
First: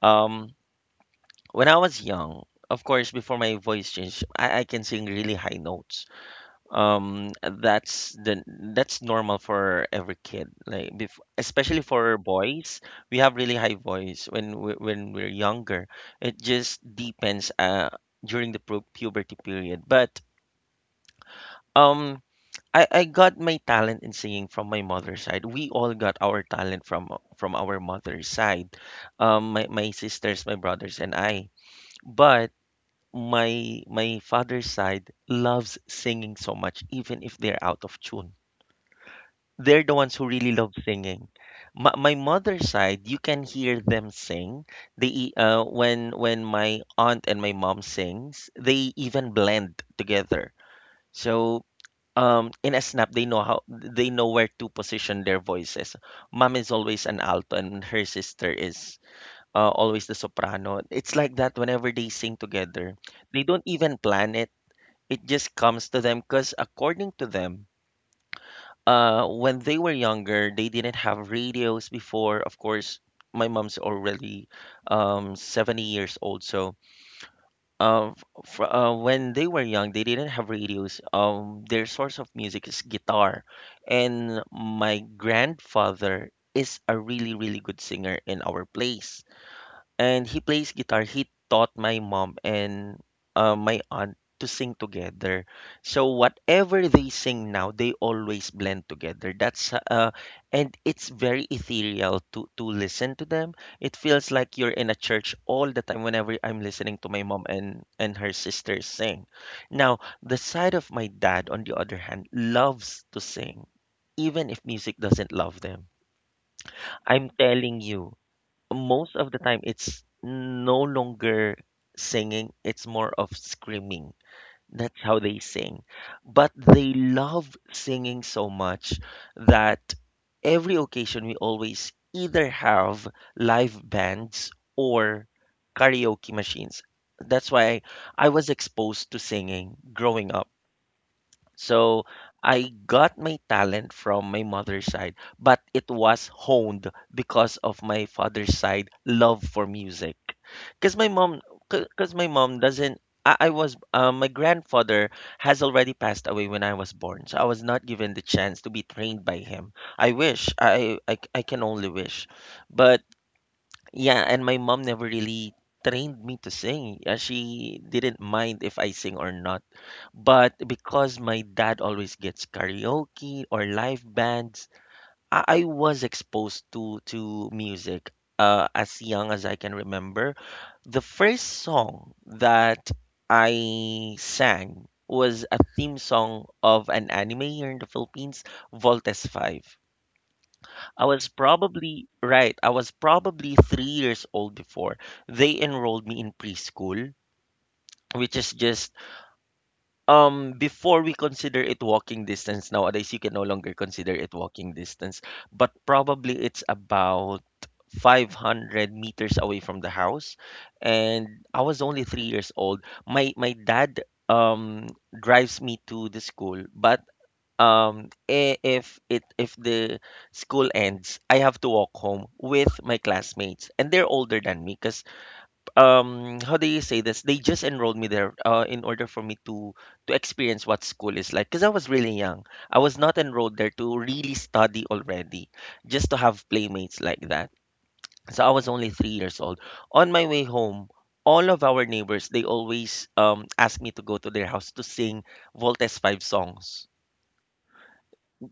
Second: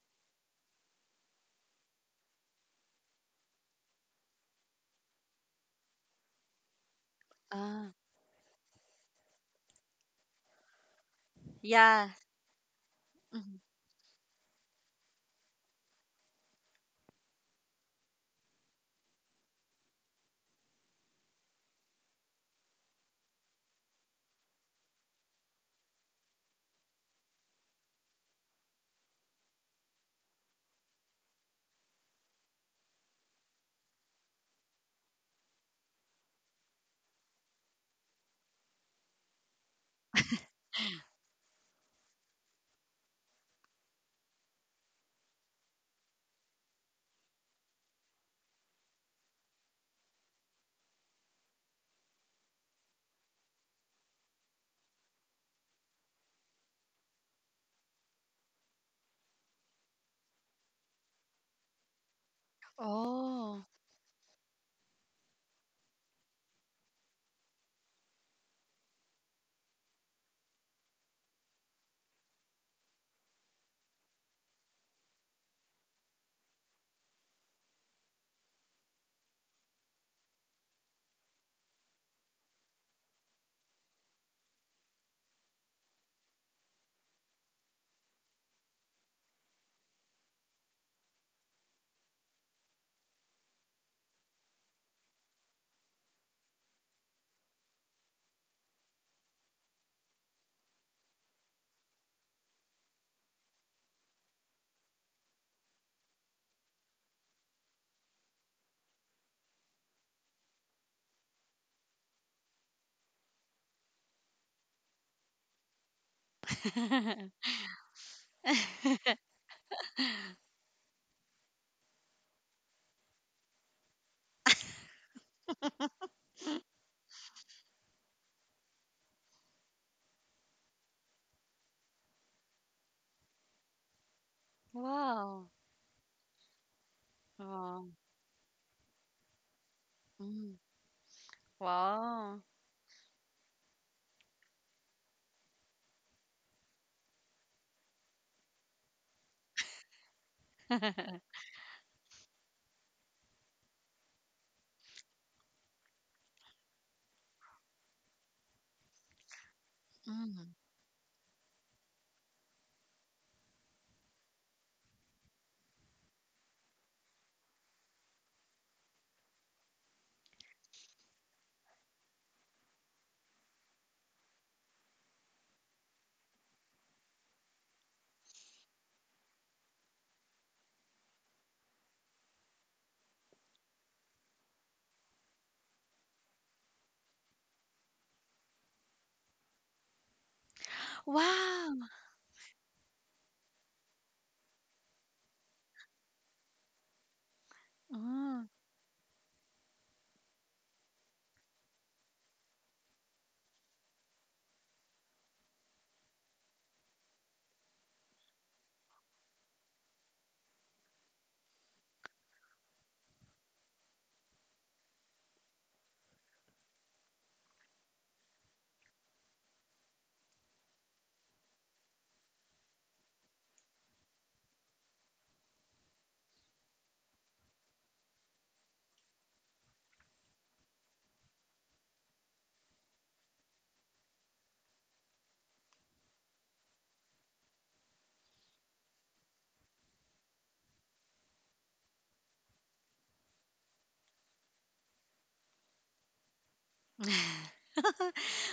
Um, when I was young, of course, before my voice changed, I, I can sing really high notes. Um, Ah, that's the that's normal for every kid, like bef especially yeah. for boys, we have really Mhm. high voice when we, when we're younger. It just depends uh during the pu puberty period. But um. I, I got my talent in singing from my mother's side. We all got our talent from from our mother's side. Um, my, my sisters, my brothers, and I. But my my father's side loves singing so much, even if they're out of tune. They're the ones who really love singing. My, my mother's side, you can hear them sing. They e- uh, when when my aunt and my mom sings, they even blend together. So um in a snap they know how they know where to position their voices. Mom is always an alto and her sister is uh, always the soprano. It's like that whenever they sing together. They don't Oh. even plan it. It just comes to them because according to them, uh when they were younger they didn't have radios before. Of course my mom's already um seventy years old. So uh, f- uh, when they were young, they didn't have radios. Um, their source of music is guitar, and my grandfather is a really, really good singer in our place and he plays guitar. He taught my mom and uh, my aunt to sing together. So whatever they sing now, they always blend together. That's uh, and it's very ethereal to to listen to them. It feels like you're in a church all the time whenever I'm listening to my mom and and her sisters sing. Now, the side of my dad, on the other hand, loves to sing, even if music doesn't love them. I'm [LAUGHS] telling you, most of the time it's no longer singing, it's more of screaming. That's how they sing, but they love singing so much that every occasion we always either have live bands or Wow. karaoke machines. That's why Wow. I was exposed to singing growing up. Mm. So Wow. I got my talent from my mother's side, but it was honed because of my father's side love for music. Because my [LAUGHS] mom, because my mom doesn't. I, I was uh, my grandfather has already passed away when I was born, so I was not given the chance to be trained by him. I wish Mm. I I, I can only wish, but yeah, and my mom never really trained me to sing. Uh, She didn't mind if I sing or not, but because my dad always gets karaoke or live bands, I, I was exposed to to music uh, as young as I can remember. The first song that I sang was a theme song of an anime here in the Philippines, Voltes five. I was Wow. probably, right, I was probably three years old before they enrolled me in preschool, which Mm. is just um before we consider it walking distance, nowadays you can no longer consider it walking distance, but probably it's about five hundred meters away from the house. And I was only three years old. My my dad, um drives me to the school, but um i- if it if the school ends, I have to walk home with my classmates, and they're older than me because, um how do you say this, they just enrolled me there uh in order for me to to experience what school is like, because I was really young. I was not enrolled there to really study already, just to have playmates like that. So I was only three years old on my way home. All of our neighbors, they always um ask me to go to their house to sing Voltes five songs. [LAUGHS]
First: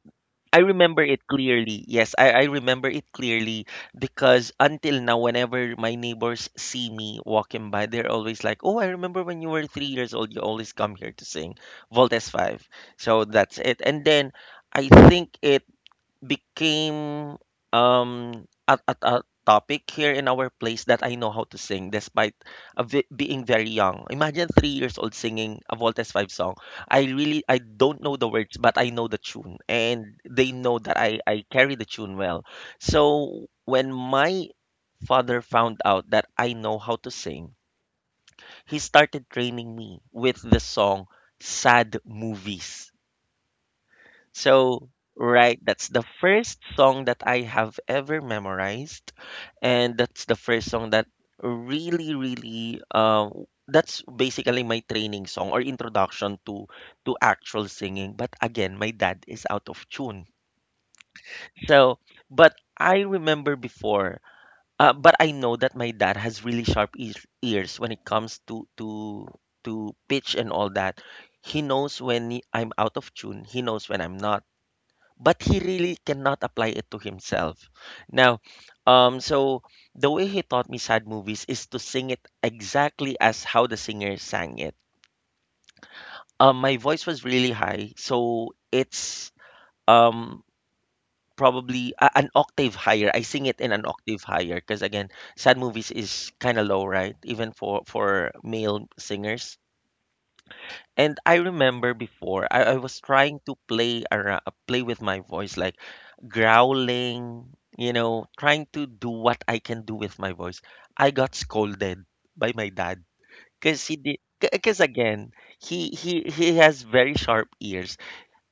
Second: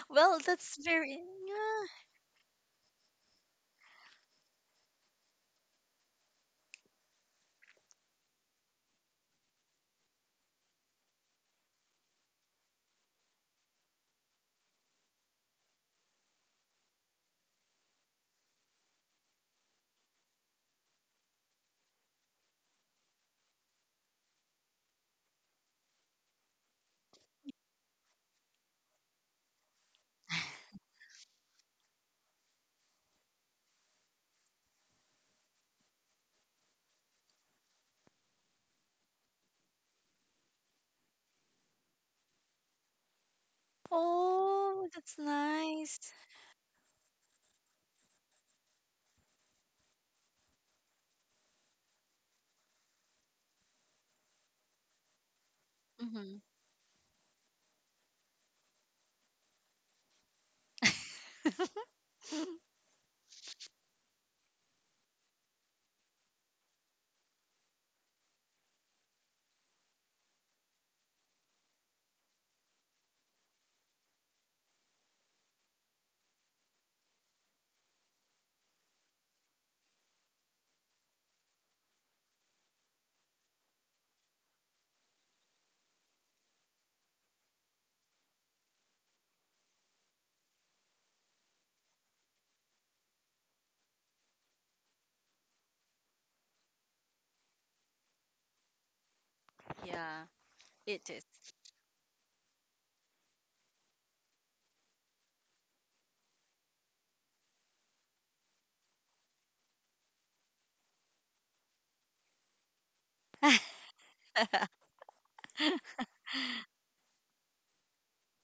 Well, I that's remember very, it clearly. yeah. Yes, I, I remember it clearly because until now, whenever my neighbors see me walking by, they're always like, "Oh, I remember when you were three years old. You always come here to sing Voltes Five." So that's it. And then I think it became um a, a, a topic here in our place that I know how to sing, despite a ve- being very young. Imagine, three years old singing a Voltes five song. I really, I don't know the words, but I know the tune, and they know that I, I carry the tune well. So when my father found out that I know how to sing, he started training me with the song Sad Movies. So, Oh, that's right, that's nice. the first song that I have ever memorized, and that's the first song that really, really, uh, that's basically my training song or introduction Hmm. to to actual singing. But again, my dad is out of tune. So, but I remember before, uh, but I know that my dad has really sharp ears ears when it comes to to to pitch and all that. He knows when he- I'm out of tune. He knows when I'm not, but he really cannot apply it to himself. Now, um, so the way he taught me sad movies is to sing it exactly as how the singer sang it. Um, my voice was really high, so it's um probably a- an octave higher. I sing it in an octave higher because, again, sad movies is kind of low, right? Even for for male singers. Yeah, it And is. I remember before, I, I was trying to play around, play with my voice, like growling, you know, trying to do what I can do with my voice. I got scolded by my dad because he did. Because [LAUGHS] again, he he he has very sharp ears.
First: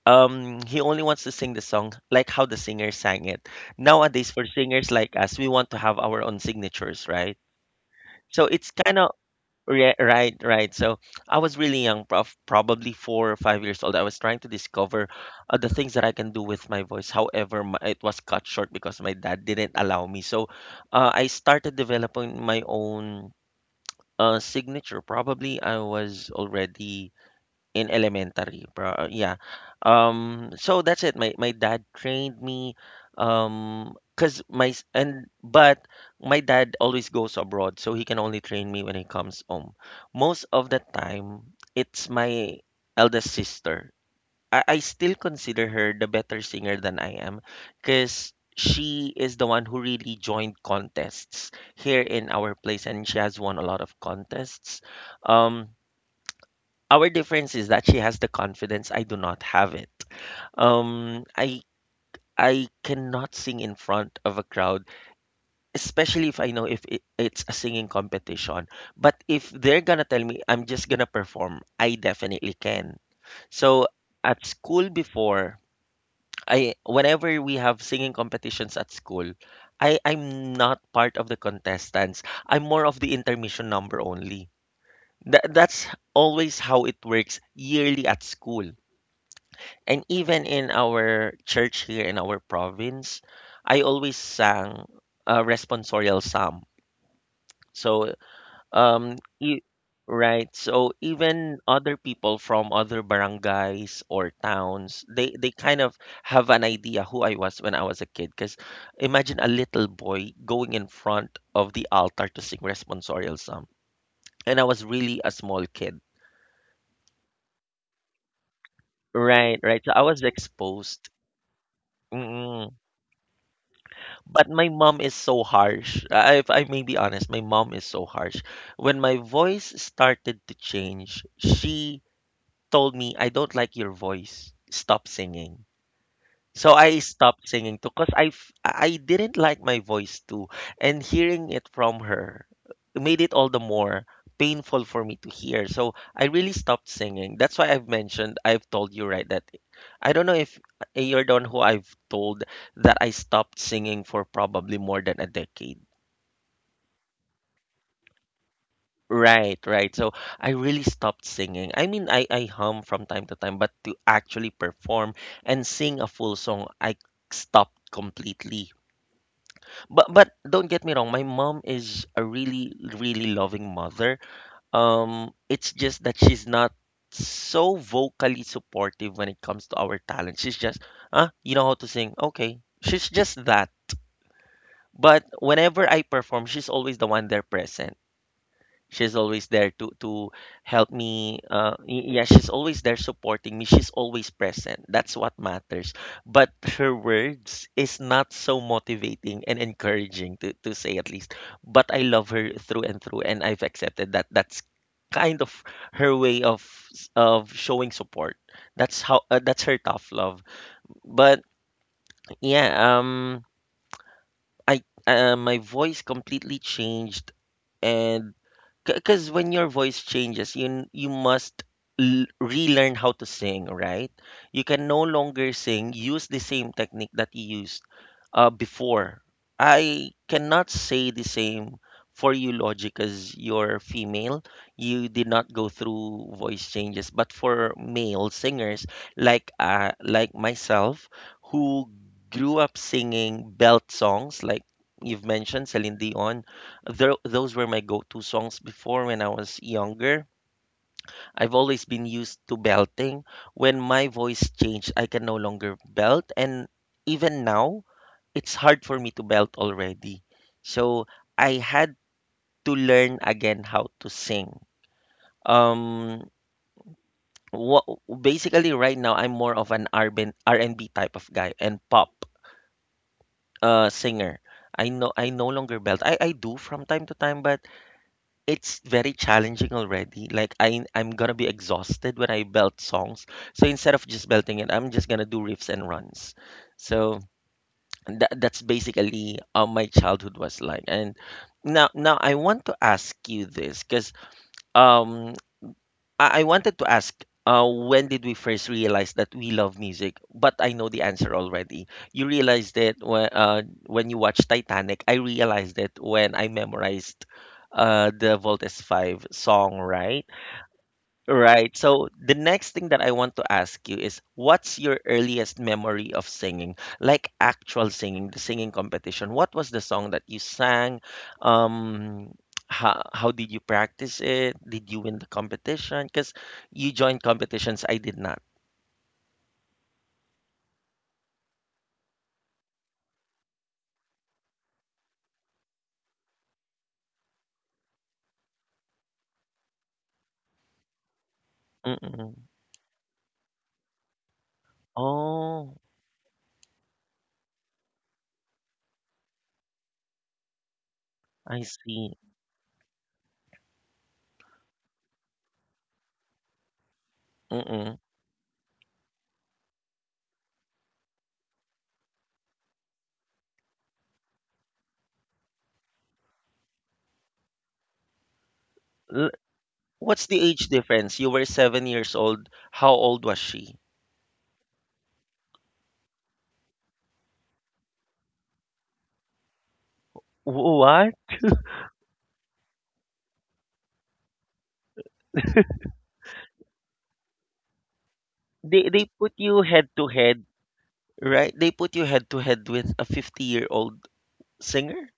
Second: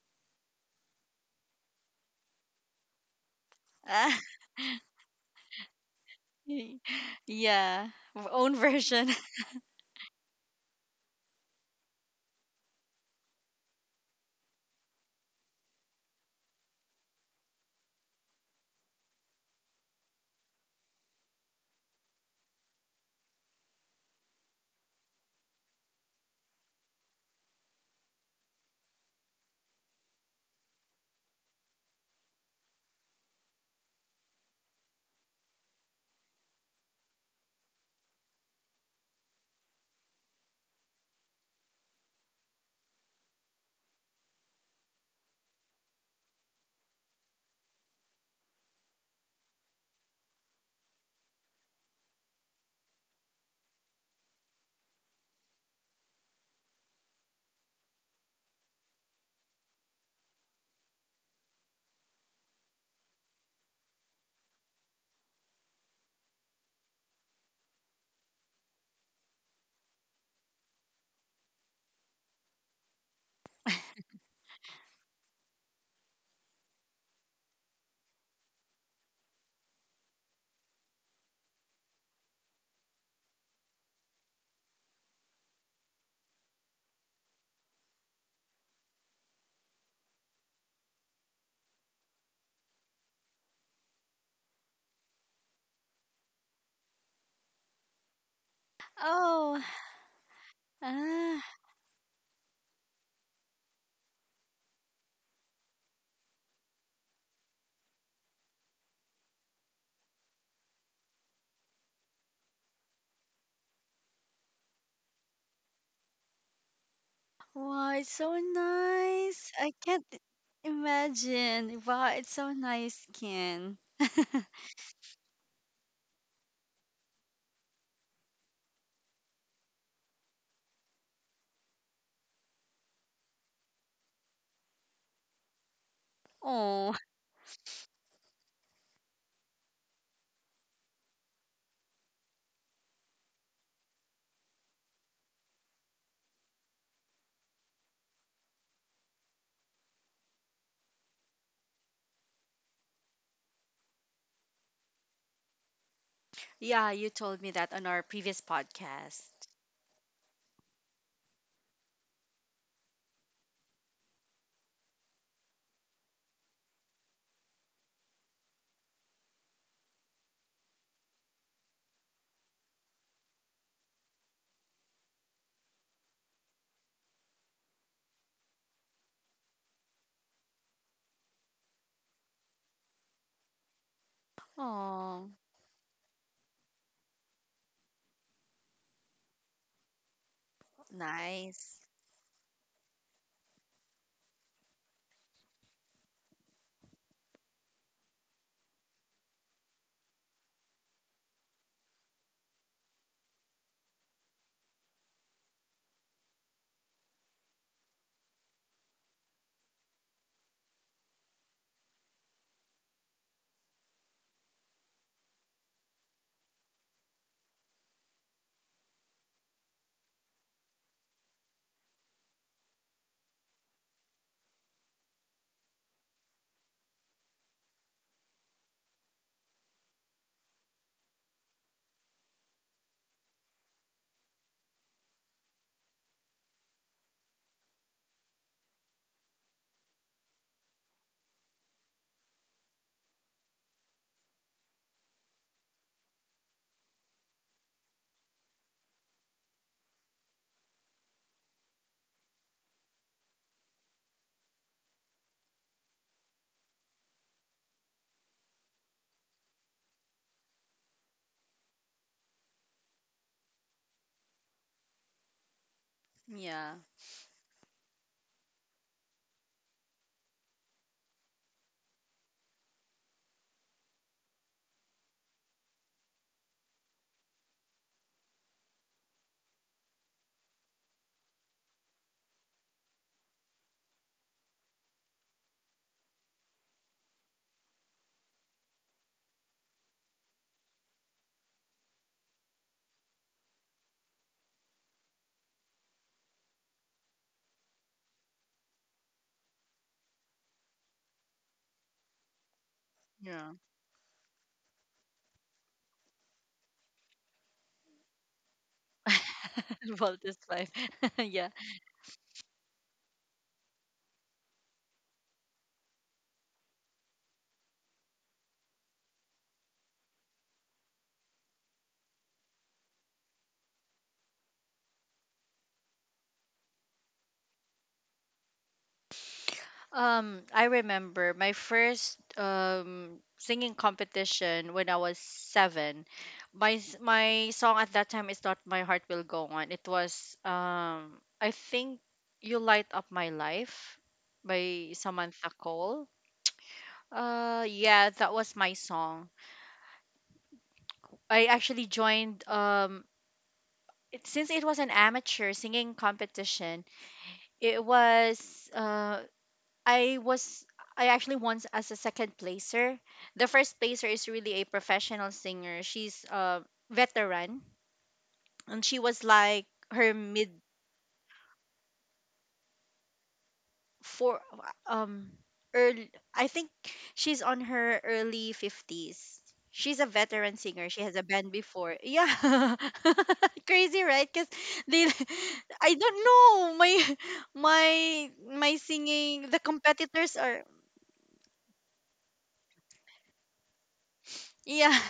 Um, he only wants to sing the song like how the singer sang it. Ah, Nowadays, for singers like us, we want to have our own y- signatures, right? yeah, v- So own it's kind version. of... [LAUGHS] Re- Right, right. So I was really young, prof, probably four or five years old. I was trying to discover uh, the things that I can do with my voice. However, my, it was cut short because my dad didn't allow me. So uh, I started developing my own uh, signature. Probably I was already in elementary, pro uh, yeah. Um, so that's it. My my dad trained me. Um. Cause my s- and but my dad always goes abroad, so he can only train me when he comes home. Most of the time, it's my eldest sister. I, I still consider her the better singer than I am, cause she is the one who really joined contests here in our place, and she has won a lot of contests. Um, our difference is that she has the confidence. I do not have it. Um i i cannot sing in front of a crowd, especially if I know if it, it's a singing competition. But if they're gonna tell me I'm just gonna perform, I definitely can. So at school before, I whenever we have singing competitions at school, i i'm not part of the contestants. I'm more of the intermission number only. Tha- that's always how it works yearly at school. And even in our church here in our province, I always sang a responsorial psalm. So, um, e- Oh, right. So even ah, other people from other barangays or towns, they they kind of have an idea who I was when I was a kid. Because imagine a little boy going in front of the altar to sing responsorial psalm, and I was really a small kid. wow, it's so nice. Right, I right. So I can't was exposed. imagine. Wow, it's so nice, Ken. But my mom is so harsh. I- If I may be honest, my mom is so harsh. When my voice started to change, she told me, I don't like your voice. Stop singing. So I Oh. stopped singing too because I f- I didn't like my voice too, and hearing it from her made it all the more painful for me to hear. So I really stopped singing. That's why I've mentioned I've told you, right, that I don't know if, eh, you're the one who I've told that I stopped singing for probably more than a decade. Yeah, you told me that on our previous podcast. Right, right. So I really stopped singing. I mean, I I hum from time to time, but to actually perform and sing a full song, I stopped completely. But but don't get me wrong, my mom is a really, really loving mother. Um, it's just that she's not so vocally supportive when it comes to our talent. She's just, ah, you know how to sing. Okay. She's just that. But Oh, whenever I perform, she's always the one there present. She's always there to to help me. Uh, nice. y- yeah, she's always there supporting me. She's always present. That's what matters. But her words is not so motivating and encouraging, to, to say at least. But I love her through and through, and I've accepted that. That's kind of her way of s- of showing support. That's how uh, that's her tough love. But yeah, um, I uh, my voice completely changed. And because when your voice changes, you n- you must l- relearn how to sing, right? You can no longer sing, use the same technique that you used uh, before. I cannot say the same for you, Logic, as you're female. You did not go through voice changes. But for male singers like uh, like myself, who grew up singing belt songs like, you've mentioned, Celine Dion, tho- those were my go-to songs before when I was younger. I've always been used to belting. When my voice changed, I can no longer belt, and even now it's hard for me to belt already. So I had to learn again how to sing. Um, Yeah. what basically right now I'm more of an R and B R and B type of guy and pop uh singer. I know I no longer belt. I, I do from time to time, but it's very challenging already. Like I I'm gonna be exhausted when I belt songs. So instead of just belting it, I'm just gonna do riffs and runs. So. And That, that's basically how my childhood was like. And now, now I want to ask you this, because um, I, I wanted to ask, uh, when did we first realize that we love music? But I know the answer already. You realized it when Yeah. uh, when you watched Titanic. I realized it when I memorized uh, the Voltes Five song, [LAUGHS] Well, right? this life. [LAUGHS] Yeah. Right. So the next thing that I want to ask you is, what's your earliest memory of singing? Like actual singing, the singing competition. What was the song that you sang? Um, how, how did you practice it? Did you win the competition? Because you joined competitions, I did not. Um, I remember my first um singing competition when I was seven. My s- my song at that time is not "My Heart Will Go On." It was um I think Mm-mm. "You Light Up My Life" by Samantha Oh, Cole. Uh, yeah, that was my song. I I actually see. joined um it, since it was an amateur singing competition, it Mm-mm. was uh, I was I actually won as a second placer. The first placer is really a professional singer. She's a veteran, and she was L- like her What's the mid age difference? You were seven years old. How old was she? for um early, I think she's on her early fifties. She's a veteran singer. She What? has a band before. Yeah. [LAUGHS] Crazy, right? Cuz they [LAUGHS] I don't know. My [LAUGHS] my They my they put you singing, the head to head. competitors are, Right? They put you head to head with a fifty-year-old yeah. singer?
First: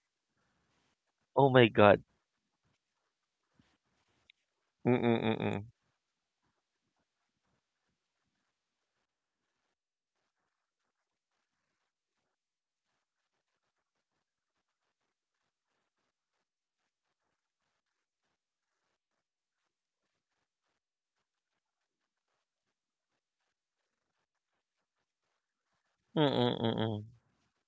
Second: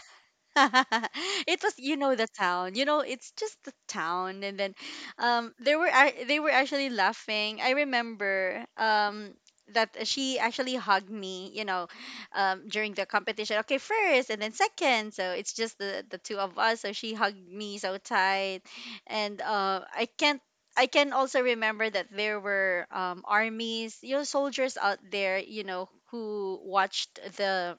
[LAUGHS] Oh It my was, you God. know the town, you know it's just the town, and then um Mm-mm-mm. they were ac- they were actually laughing. I remember, um that she actually hugged me, you know um during the competition. Okay, first and then second, so it's just the the two of us, so she hugged me so tight, and uh, I can't, I can also remember that there were, um, armies, you know, soldiers out there, you know, who Mm-mm-mm. watched the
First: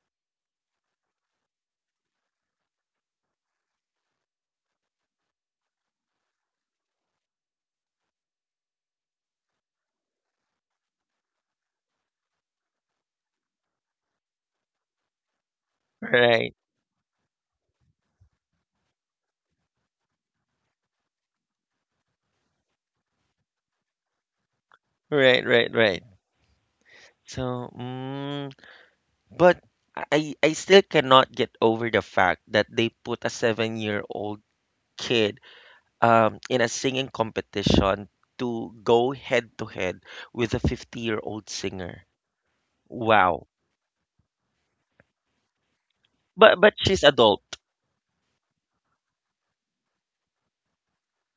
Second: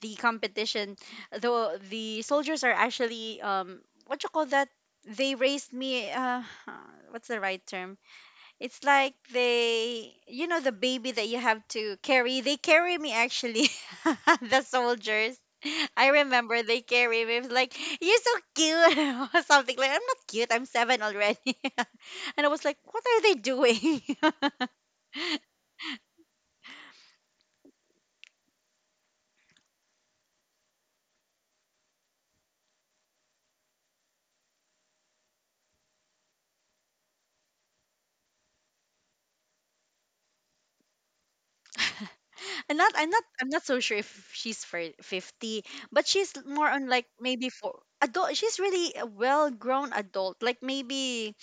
the competition. Though the soldiers are actually, um what you call that, they raised me, uh, [SIGHS] what's the right term, it's like they, you know, the baby that you have to carry, they carry me actually. [LAUGHS] The soldiers, I Right. remember they carry me. It was like, "You're so cute," [LAUGHS] or something like. I'm not cute. I'm seven already, [LAUGHS] and I was like, "What are they doing?" [LAUGHS] Right, right, right. So, mm, but I I still cannot get over the fact that they put a seven-year-old kid um in a singing competition to go head to head with a fifty-year-old singer. I'm not I'm not I'm Wow. not so sure if she's for fifty, but she's But more but on like she's maybe adult, for adult. She's really a well-grown adult, like maybe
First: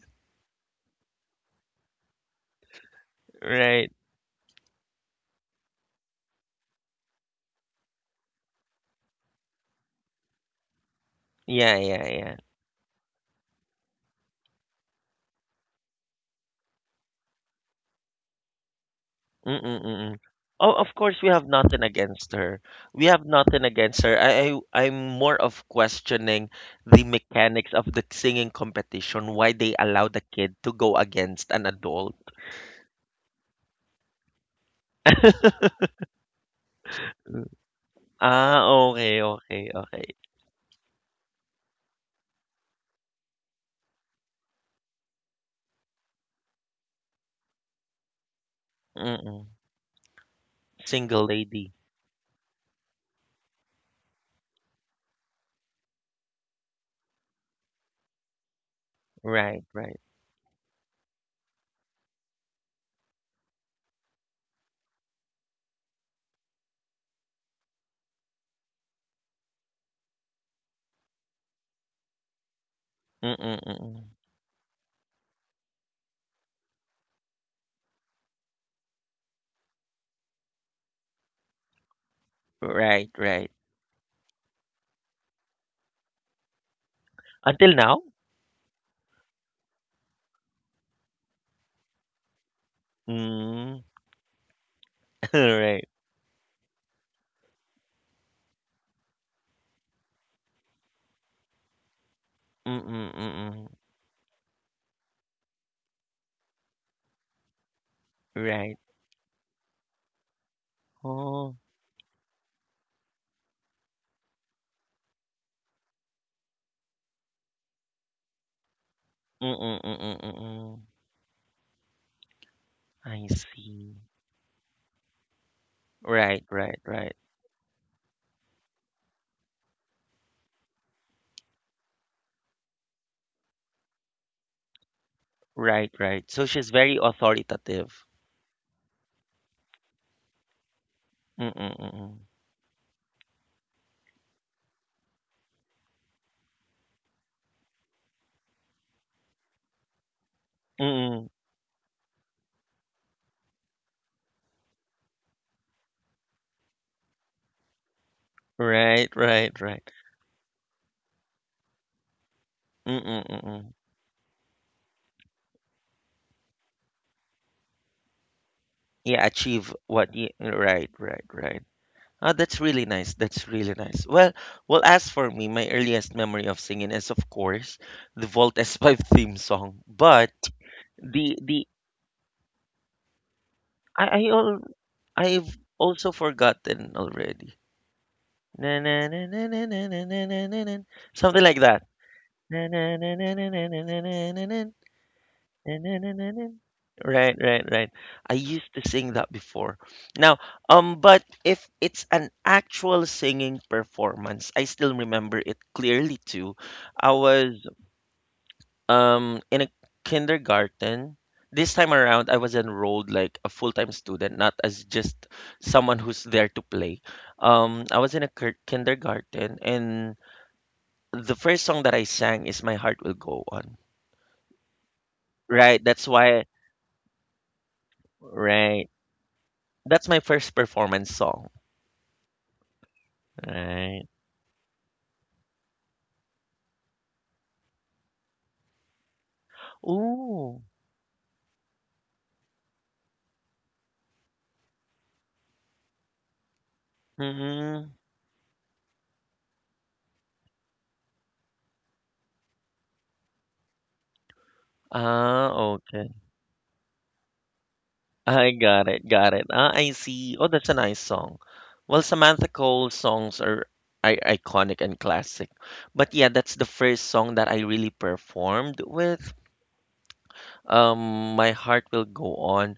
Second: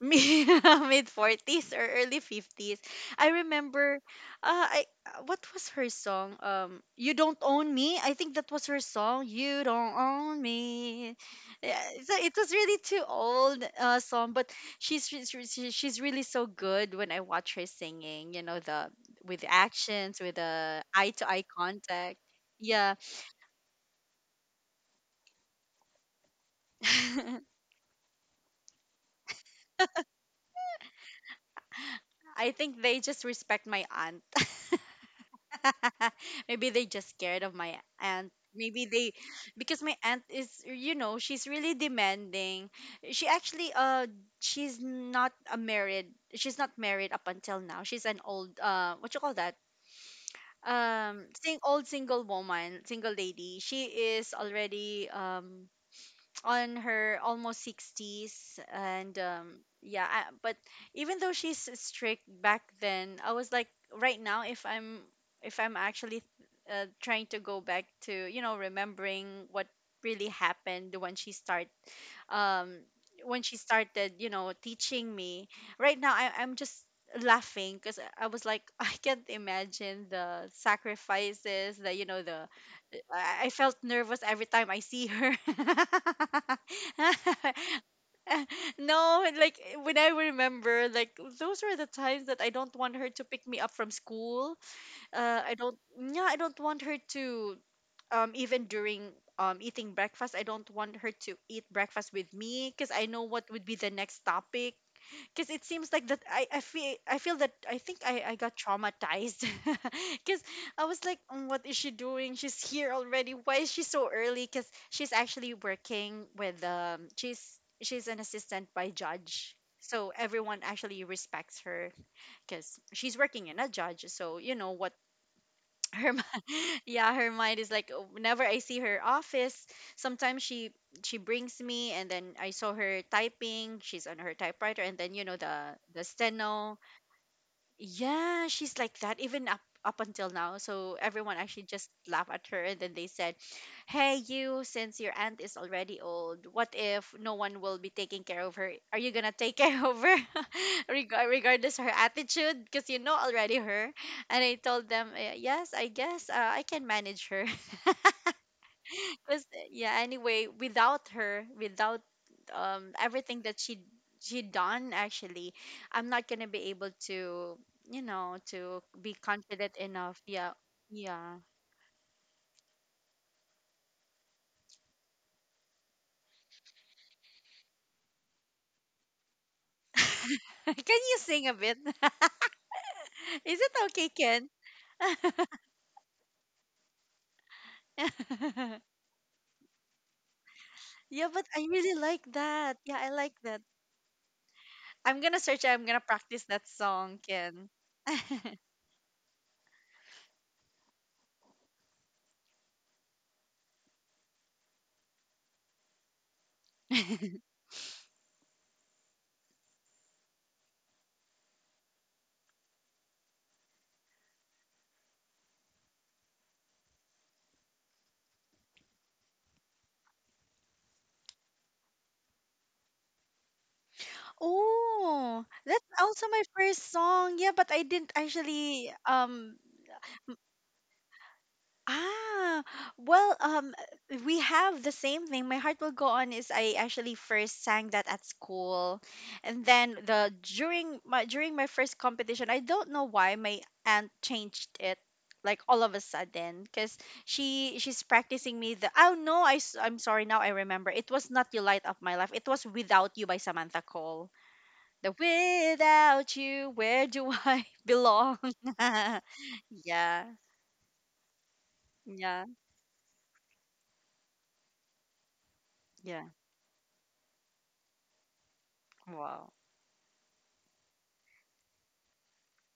mid forties [LAUGHS] or early fifties. I right? remember uh I uh, what was her song, um "You Don't Own Me," I think that was her song, "You Don't Own Me." Yeah, Yeah, yeah, so yeah. it was really too old uh song, but she's re- she- she- she's really so good when I watch her singing, you know, the, with Mm, the mm. actions, with Oh, the of eye course we to have eye nothing contact. against her. We Yeah. have nothing against her. I, I I'm more of questioning the [LAUGHS] mechanics of the singing competition, why they allow the kid to go against an adult. I think they just respect my aunt. [LAUGHS] Maybe they just scared of my aunt. Ah, Maybe they, okay, okay, because my okay. aunt is, you know, she's really demanding. She actually, uh, she's not a married, she's not married up until now. She's an old, uh, what you call Mm-mm. that? Single Um sing lady. old single woman, single lady. She is already um on her almost sixties, and Right, um right. yeah, I, but even though she's strict back then, I was like right now, if i'm if I'm actually, uh, trying to go back to, you know, remembering what really happened when she start, um when she Mm-mm-mm. started, you know, teaching me, right now, I, I'm just laughing because I was like, [LAUGHS] I can't imagine the sacrifices, the, you know, the, Right, right. I I felt nervous every time I see her. [LAUGHS] Until now? [LAUGHS] No, like when I remember, like those were the times that I don't want her to pick me up Mm. from school. [LAUGHS] Uh, I don't, Right. yeah, I don't want her to, um, even during, um eating breakfast, I don't want her to eat breakfast with me because I know what Mm-mm-mm. would be the next topic, because it seems like that I, I feel I feel that I think I, I got Right. traumatized [LAUGHS] because I was like, "Mm, Oh. what is she doing, she's here already, why is she so early, because she's actually working with, um she's she's an assistant by judge, so everyone Mm-mm-mm-mm. actually respects her because she's I working in a see. judge, so you know what her mi- Right, right, [LAUGHS] right. yeah her mind is like, "Oh, whenever I see her office, sometimes she she brings me, and then I saw her typing, she's on her typewriter, and then you know the Right, the right. So she's steno, very authoritative. yeah, she's like that even up up until now. So everyone Mm, actually mm, just mm, mm. laughed at her and then they said, "Hey you, since your aunt is already old, what if no one will be taking care of her? Are you going to take [LAUGHS] care of her, Mm, [LAUGHS] Reg- mm. regardless her attitude because you know already her?" And I told them, "Uh, yes, I guess uh, I can manage her." [LAUGHS] Right, right, Because right. yeah, anyway, without her, without, Mm, um mm, mm, everything mm. that she she done actually, I'm not gonna be able to, you know, to Yeah, be achieve confident what you, enough. Yeah. right, right, Yeah. right. Ah, that's really nice. That's really nice. Well, well, as for me, my earliest memory of singing is, of course, the Vault S five theme song. But [LAUGHS] Can you the sing a the bit? [LAUGHS] Is it I okay, I al Ken? I've also forgotten already. Na na [LAUGHS] na na na na na na na na na. Yeah, Something but like I that. really like Na na that. Yeah, na I na na like na that. na na na na. I'm gonna search, I'm gonna practice that song, Right, right, Ken. right. I used to sing that before. Now, um, but if it's an actual singing performance, I still remember it clearly too. I was um in a kindergarten. This time around, I was enrolled like a full-time student, not as just someone who's there to play. Um, I was in a kir- kindergarten, and the first song that I sang is "My Heart Will Go On." Oh, Right, that's that's also why. my first song. Yeah, but I didn't Right. actually, um, That's my first performance song, ah, well, um, right? uh, we have the same thing. My Heart Will Go On is, I actually first sang that at school, and then the Ooh. during my during my first competition, I don't know why my aunt changed it like all of a sudden because she Mm-mm. she's practicing me the, oh no, I s- I'm sorry, now I remember, it was not "You Light Up My Life," it was "Without You" by Samantha Cole, the Ah, okay. "Without You," where do I [LAUGHS] belong. I got it, got it. Ah, [LAUGHS] I Yeah. see. Oh, that's a nice song. Well, Samantha Yeah. Cole's songs are I iconic and classic. But Yeah. yeah, that's the first song that I really performed with. Wow. Um, My Heart Will Go On.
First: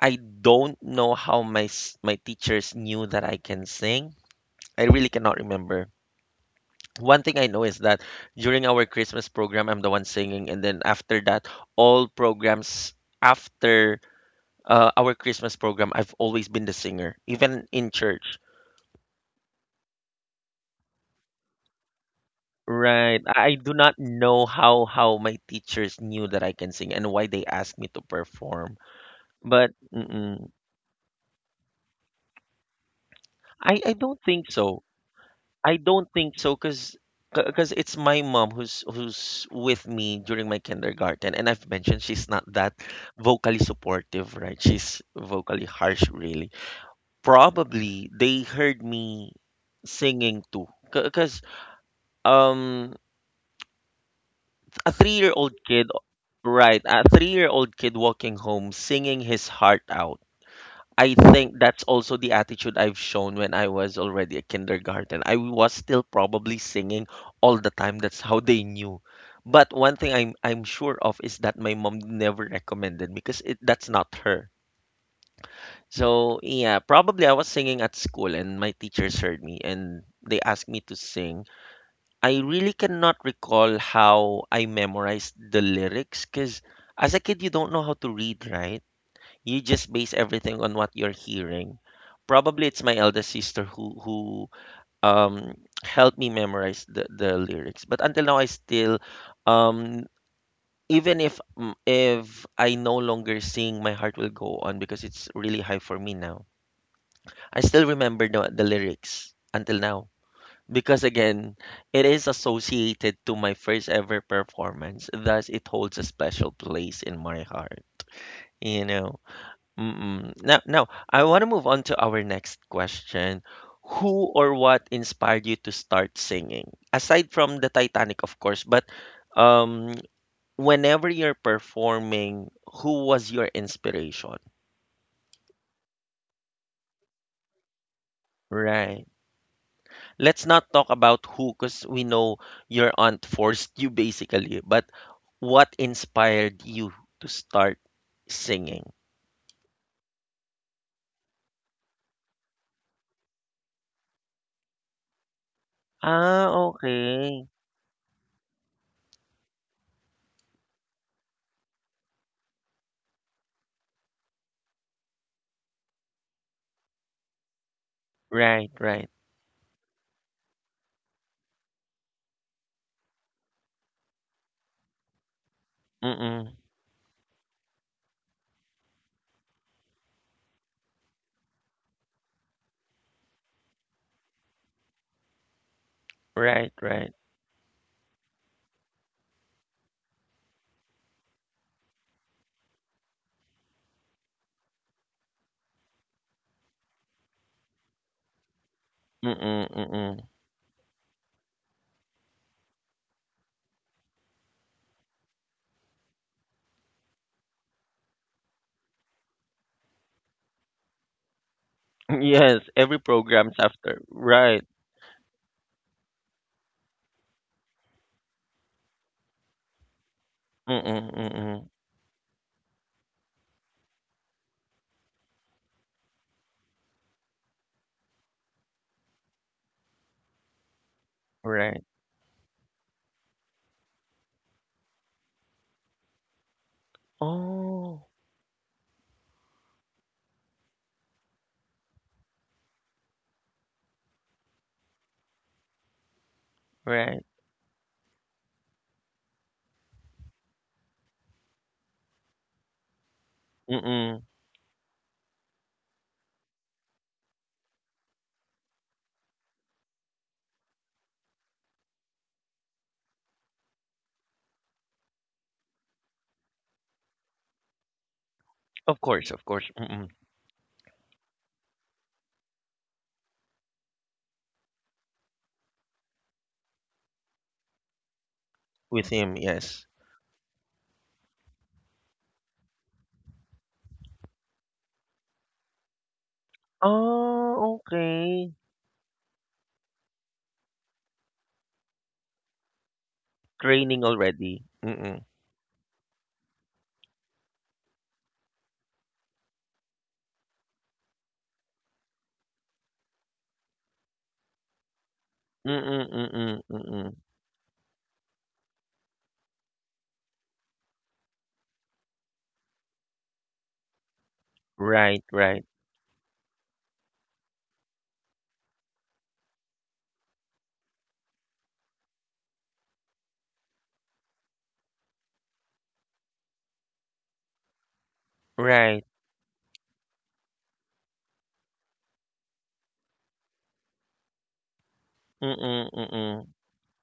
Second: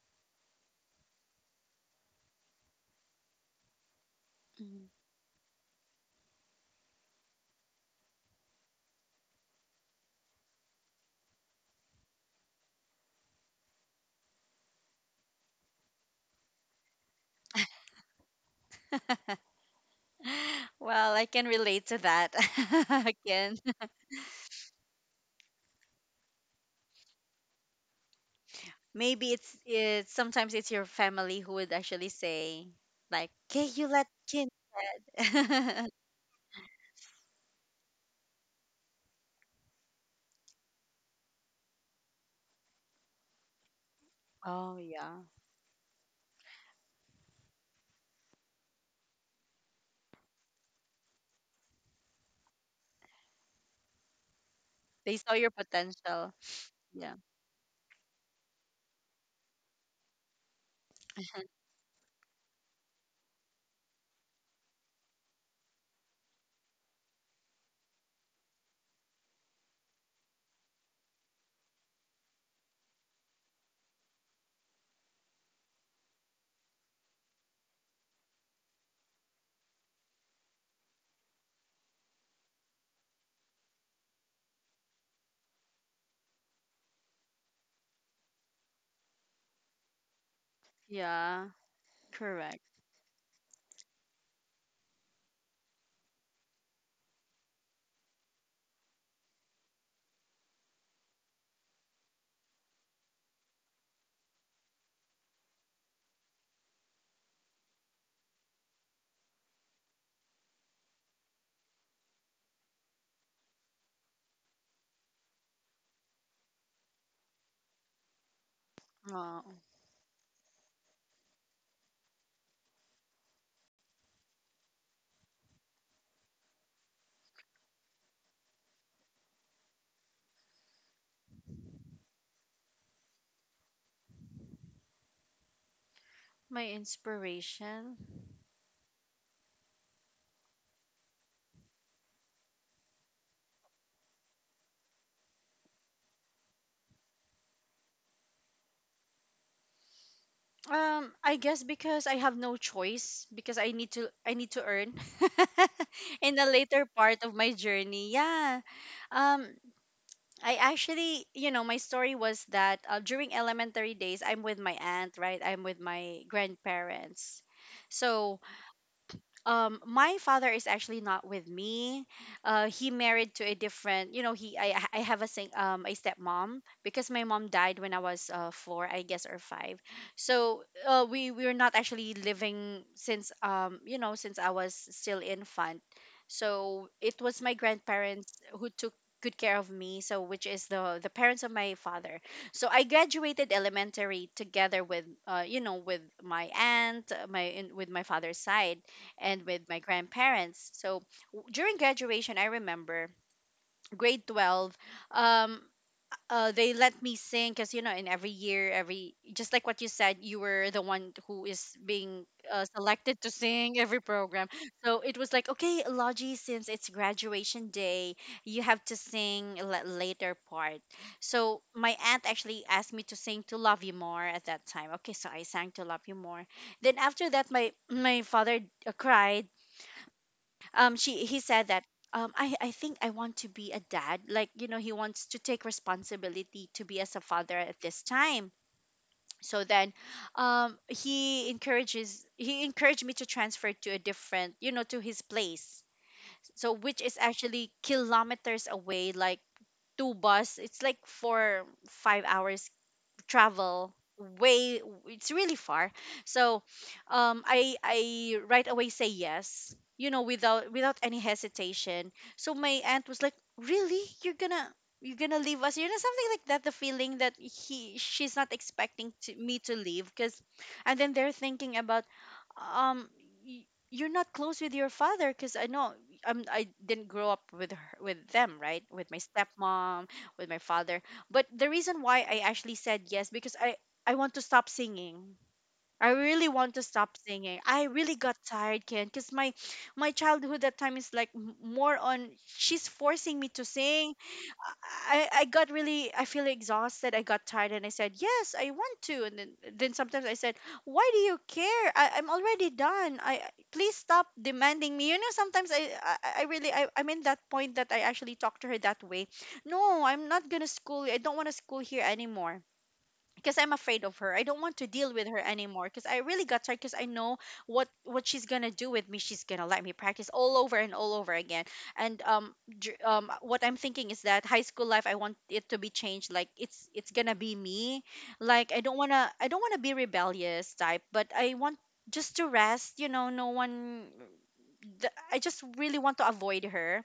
I don't know how my s- my teachers knew that I can sing. I Mhm. really cannot remember. One thing I know is that during our Christmas program, I'm the one singing, and then after that, all programs after uh, our Christmas program, I've always been the singer, even in church. [LAUGHS] Well, I can relate to that. [LAUGHS] Right. I I Again, do not know how how my teachers knew that I can sing and why they asked me to perform, maybe it's but it's mm-mm, sometimes it's your family who would actually say like, "Okay, I you I let don't Kin, think so. I [LAUGHS] don't think so because because it's my mom who's who's with me during my kindergarten, and I've mentioned she's not that vocally supportive, right? oh She's yeah, vocally harsh really. Probably they heard me singing too because um a they saw your three-year-old kid, potential. right, a Yeah, three-year-old kid walking home singing his heart out. I think [LAUGHS] that's also the attitude I've shown when I was already a kindergarten. I was still probably singing all the time. That's how they knew. But one thing I'm I'm sure of is that my mom never recommended, because it, that's not her. So yeah, probably I was singing at school and my teachers heard me and they asked me to sing. I really cannot recall how I memorized the lyrics because as a kid you don't know how to read, right? You just base everything on what you're yeah, hearing. correct. Probably it's my eldest sister who who um helped me memorize the, the lyrics. But until now I still, um even if mm, if I no longer sing, my heart will go on because it's really high for me now. I still remember the, the lyrics until now. Because again, it is associated to my first ever performance, thus it holds a special place in my heart. You know. Oh, Mm. Now now I wanna move on to our next question. Who or what inspired you to start singing? Aside from the Titanic, of course, but um whenever you're performing, who was your inspiration? my inspiration. Right. Let's not talk about who, because we know your aunt forced you basically, but what inspired you to start singing? Um, I guess because I have no choice because I need to I need to earn [LAUGHS] in the Ah, later part of my okay. journey. Yeah. Um, I actually, you know, my story was that uh, during elementary days, I'm with my aunt, right? I'm with my grandparents. So Right, right. um my father is actually not with me. Uh he married to a different, you know he I I have a sing um a stepmom Mm-mm. because my mom died when I was uh four, I guess, or five. So uh we we were not actually living since um you know since I was still infant. Right, So it right. was my grandparents who took good care of me, so which is the the parents of my father. So I graduated elementary together with uh you know with my aunt, uh, my in, with my father's side, and with my Mm-mm, mm-mm. grandparents. So w- during graduation, I remember, grade twelve, um, uh, they let me sing because you know in every year every just like what you said, you were the one who is being uh, Yes, every selected to programs sing every after. program. Right. So it was like, "Okay, Logie, since it's graduation day, you have to sing la- later part." Mm-mm, So mm-mm. my aunt actually asked me to sing "To Love You More" at that time. Okay, so I sang "To Love You More". Then after that, my my father uh, cried. um she he said that Right. um I I think I want to be a dad, like, you know, he wants to take responsibility to be as a father at this Oh, time. So then, um he encourages he encouraged me to transfer to a different, you know, to his place. So which is right. actually kilometers away, like, two bus, it's like four five hours travel Mm-mm. way, it's really far. So um i i right away say yes, you know, without without any hesitation. So my aunt was like, "Really, you're gonna you're gonna leave us," you know, something like that, the feeling that he she's not Of expecting to, course, of me to course. leave Mm-mm. because. And then they're thinking about, um y- you're not close with your father because I know, um, I didn't grow up with her, with them, right, with With my him, yes. stepmom, with my father. But the reason why I actually said yes because I I want to stop singing. I really want to stop singing. Oh, I really got okay. tired, Ken, because my my childhood that time is like m- more on she's forcing me to Training sing. already. Mm-mm. I, I got really I feel exhausted. I got tired and I said, "Yes, I want to," and then then sometimes I said, "Why do you care? I, I'm already done. I I- please stop demanding me. You know, sometimes I Mm-mm, I, I mm-mm, really I, mm-mm. I'm in that point that I actually talk to her that way. No, I'm not gonna school, I don't wanna school here anymore because I'm afraid of her. I don't want to deal Right, with her right, anymore because I really got tired because I know what what she's gonna do with me. She's gonna let me practice all over and all over again." And, um, dr- um, what I'm thinking is that high school life, I want it to be changed. Like, it's it's gonna be me. Like, I don't right. wanna I don't wanna be rebellious type, but I want just to rest. You know, no one. th- I just Mm-mm, really want to mm-mm. avoid her.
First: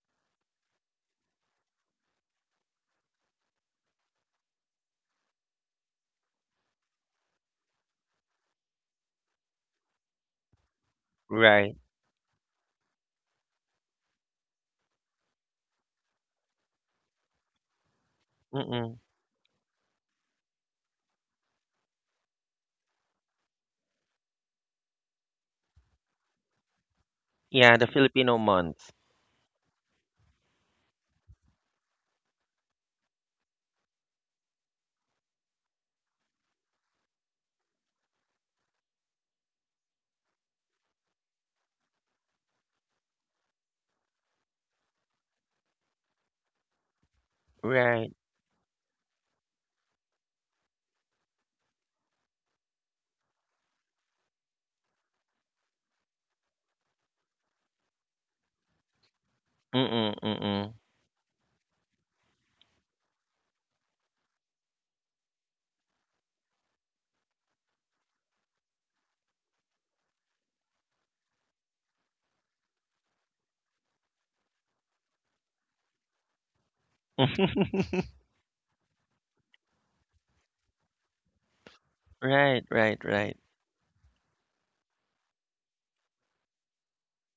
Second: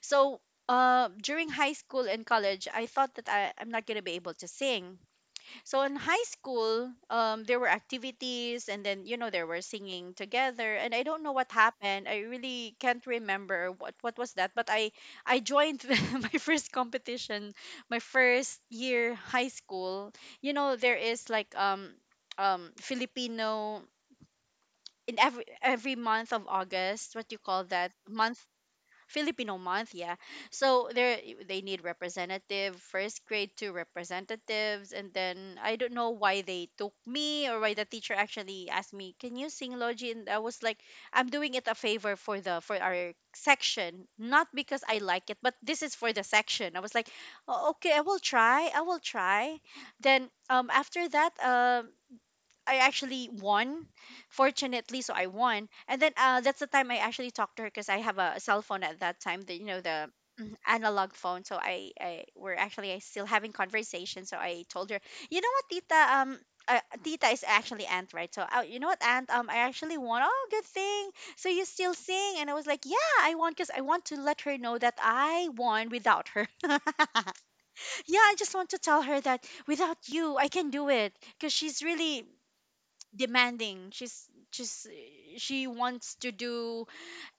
So. Uh, during high school and college, I thought that I, I'm not gonna be able to sing. So in high school, um, there were activities, and then, you know, there were singing together. And I don't know what Right. happened. I really can't remember what what was that. But I I joined [LAUGHS] my first competition, my first Mm-mm. year high school. You know there is like um um Filipino in every every month of August. What you call Yeah, the that month? Filipino month. Filipino month, yeah. So there they need representative first grade, two representatives, and then I don't know why they took me or why the teacher actually asked me, "Can you sing, Logi?" And I was like, "I'm doing it a favor for the for our section, not because I like it, but this is for the section." I was like, "Oh, okay, I Right. will try. I will try." Then, um after that, um I actually won, fortunately. So I won, and then, uh, that's the time I actually talked to her because I have a cell phone at that time. The you know the Mm-mm, mm, mm-mm. analog phone. So I, I we're actually I still having conversation. So I told her, "You know what, Tita, um. Uh, tita is actually aunt, right? So uh, you know what, aunt, um I actually won. Oh, good thing. So, "You still sing?" And I was like, "Yeah, I won," because I want to let her know that I won without her. [LAUGHS] [LAUGHS] Yeah, I just want to tell her that without you I can do it because she's really Right, right, right. demanding. She's just, she wants to do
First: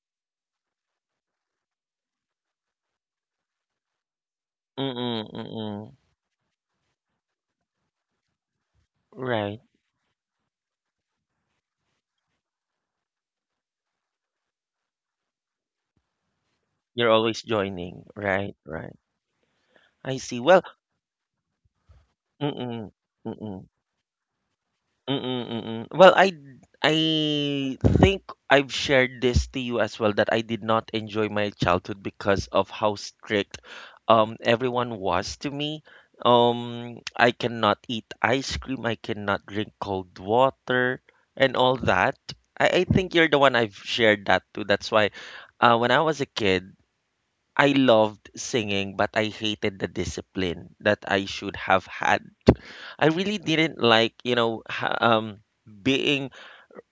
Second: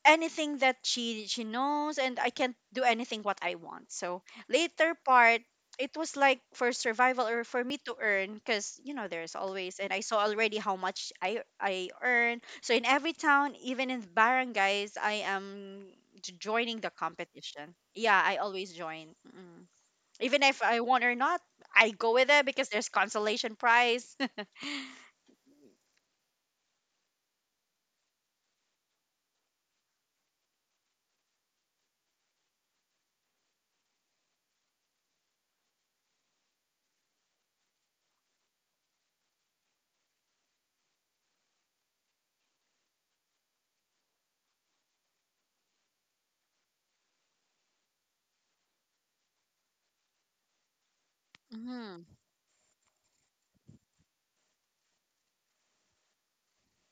anything that she she knows, and I can't do anything what I want. So later Mm-mm, part, it mm-mm. was like for survival or for me to earn because you know there's Right. always, and I saw already how much i i earn. So in every town, even in barangays, I am j- joining the You're always competition. joining. Yeah, I Right, always right. join mm. I see. Even if Well, I won or not, I go with it because there's mm-mm, consolation mm-mm, prize. mm-mm, mm-mm. Well, I I think I've shared this to you as well that I did not enjoy my childhood because of how strict um everyone was to me. Um, I cannot eat ice cream, I cannot drink cold water and all that. I, I think you're the one I've shared that to. That's why uh, when I was a kid, I loved singing, but I hated the discipline that I [LAUGHS] should have hmm had. I really didn't like, you know, ha- um, being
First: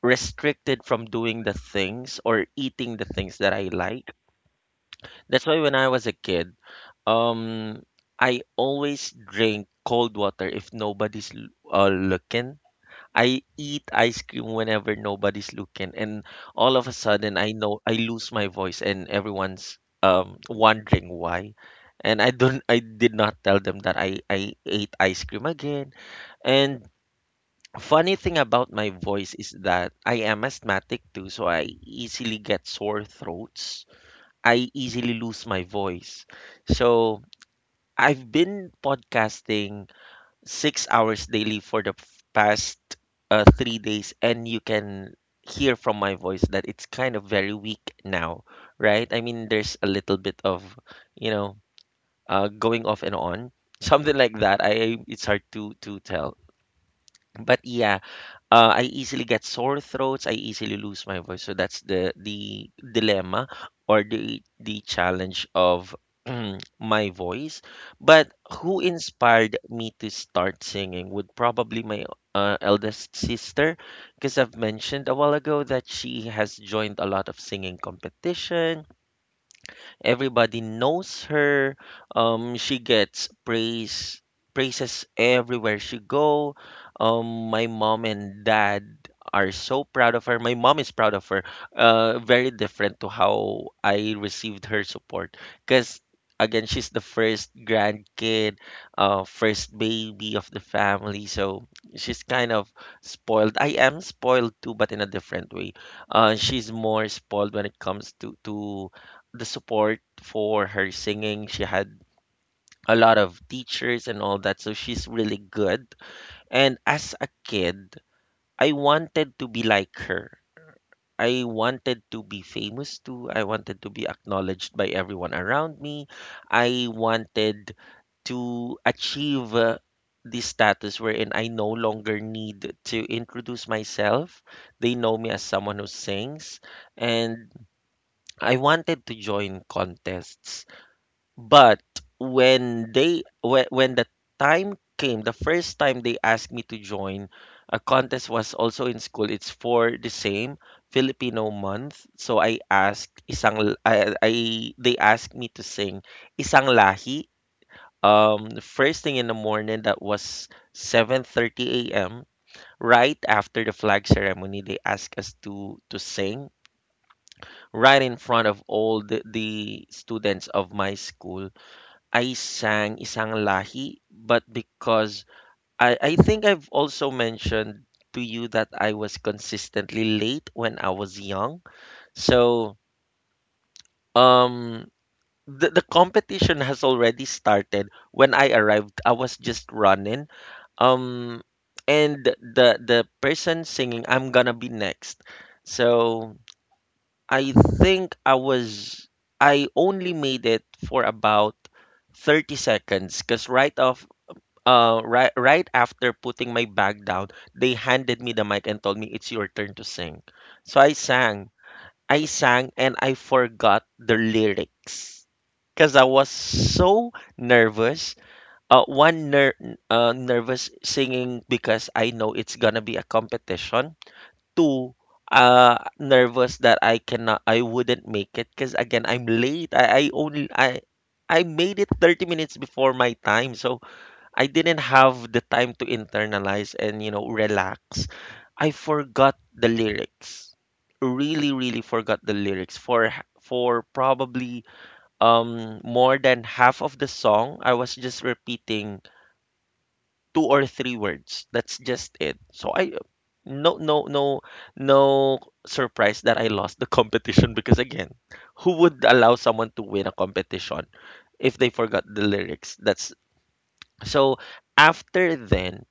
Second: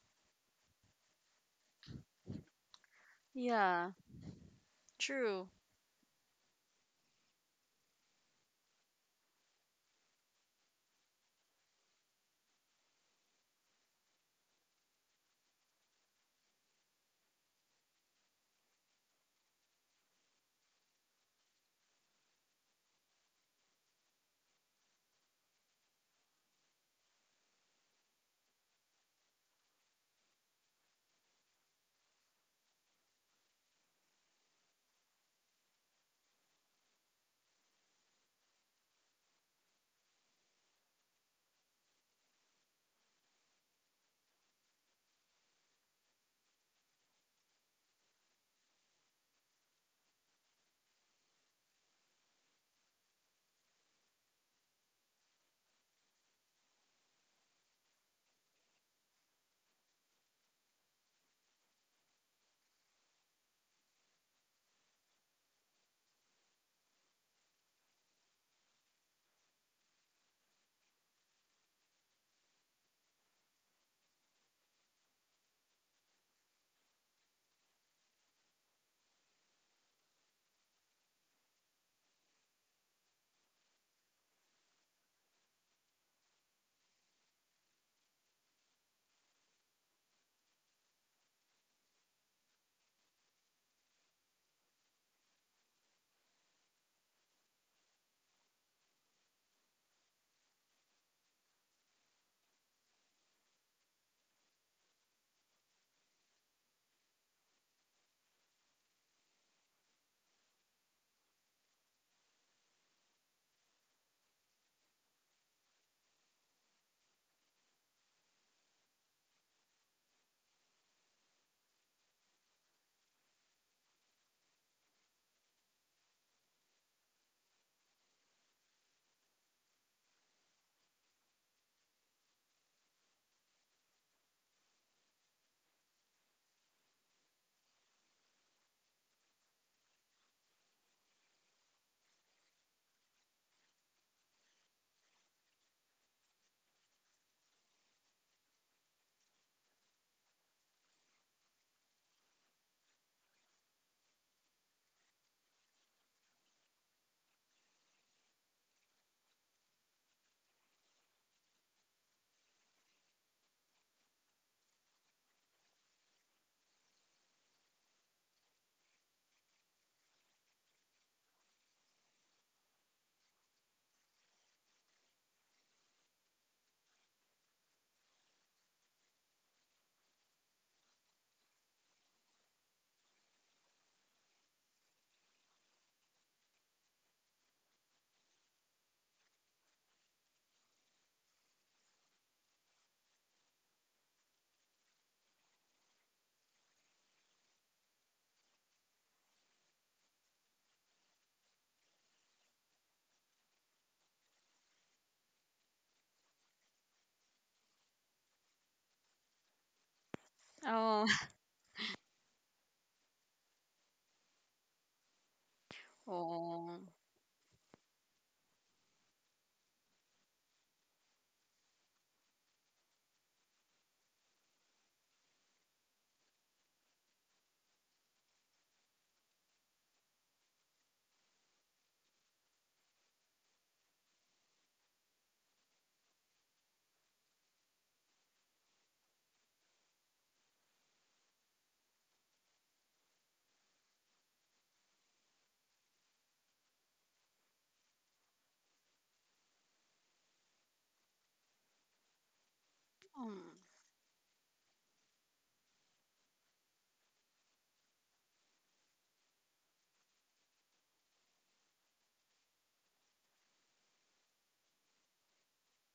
restricted from doing the things or eating the things that I yeah. like. That's True. why when I was a kid, um, I always drink cold water if nobody's l- uh, looking. I eat ice cream whenever nobody's looking, and all of a sudden, I know I lose my voice, and everyone's um wondering why. And I don't, I did not tell them that I I ate ice cream again, and funny thing about my voice is that I am asthmatic too, so I easily get sore throats. I easily lose my voice. So I've been podcasting six hours daily for the f- past uh, three days, and you can hear from my voice that it's kind of very weak now, right? I mean, there's a little bit of, you know, uh, going off and on, [LAUGHS] something like that. I It's hard to to tell, but yeah. Uh, I easily get sore throats. I easily lose my voice. So that's the the dilemma or the the challenge of [CLEARS THROAT] my voice. But who inspired me to start singing would probably my uh, eldest sister, because I've mentioned a while ago that she has joined a lot of singing competition. Everybody knows her. Um, she gets praise praises everywhere she go. Um, my mom and dad are so proud of her. My mom is proud of her. Uh, very different to how I received her support, because again she's the first grandkid, uh first baby of the family. So she's kind of spoiled. I am spoiled too, but in a different way. Uh she's more spoiled when it comes to to the support for her singing. She had a lot of teachers and all that, so she's really good. And as a kid, I wanted to be like her. I wanted to be famous too. I wanted to be acknowledged by everyone around me. I wanted to achieve uh, this status wherein I no longer need to introduce myself. They know me as someone who sings, and I wanted to join contests. But when they when, when the time came, the first time they asked me to join a contest was also in school. It's for the same Filipino month. So I asked isang l- I, I they asked me to sing isang lahi. Um, the first thing in the morning, that was seven thirty a m. Right after the flag ceremony, they asked us to to sing right in front of all the, the students of my school. I sang Isang Lahi, but because I, I think I've also mentioned to you that I was consistently late when I was young. So um the, the competition [LAUGHS] has already started. When I arrived, I was just running. Um and the the person singing, I'm gonna be next. So I think I was I only made it for about thirty seconds, because right off uh, right right after putting my bag down, they handed me the mic and told me it's your turn to sing. So I Oh. [LAUGHS] sang. I sang and I forgot the lyrics because I was Oh. so nervous. Uh, one ner- uh, nervous singing because I know it's gonna be a competition. Two, uh, nervous that I cannot, I wouldn't make it because again I'm late. I, I only I I made it thirty minutes before my time, so I didn't have the time to internalize and, you know, relax. I forgot the lyrics. Really, really forgot the lyrics for for probably um more than half of the song. I was just repeating two or three words. That's just it. So I Um, no no no no surprise that I lost the [LAUGHS] competition because again, who would allow someone to win a competition if they forgot the lyrics? That's so. After then,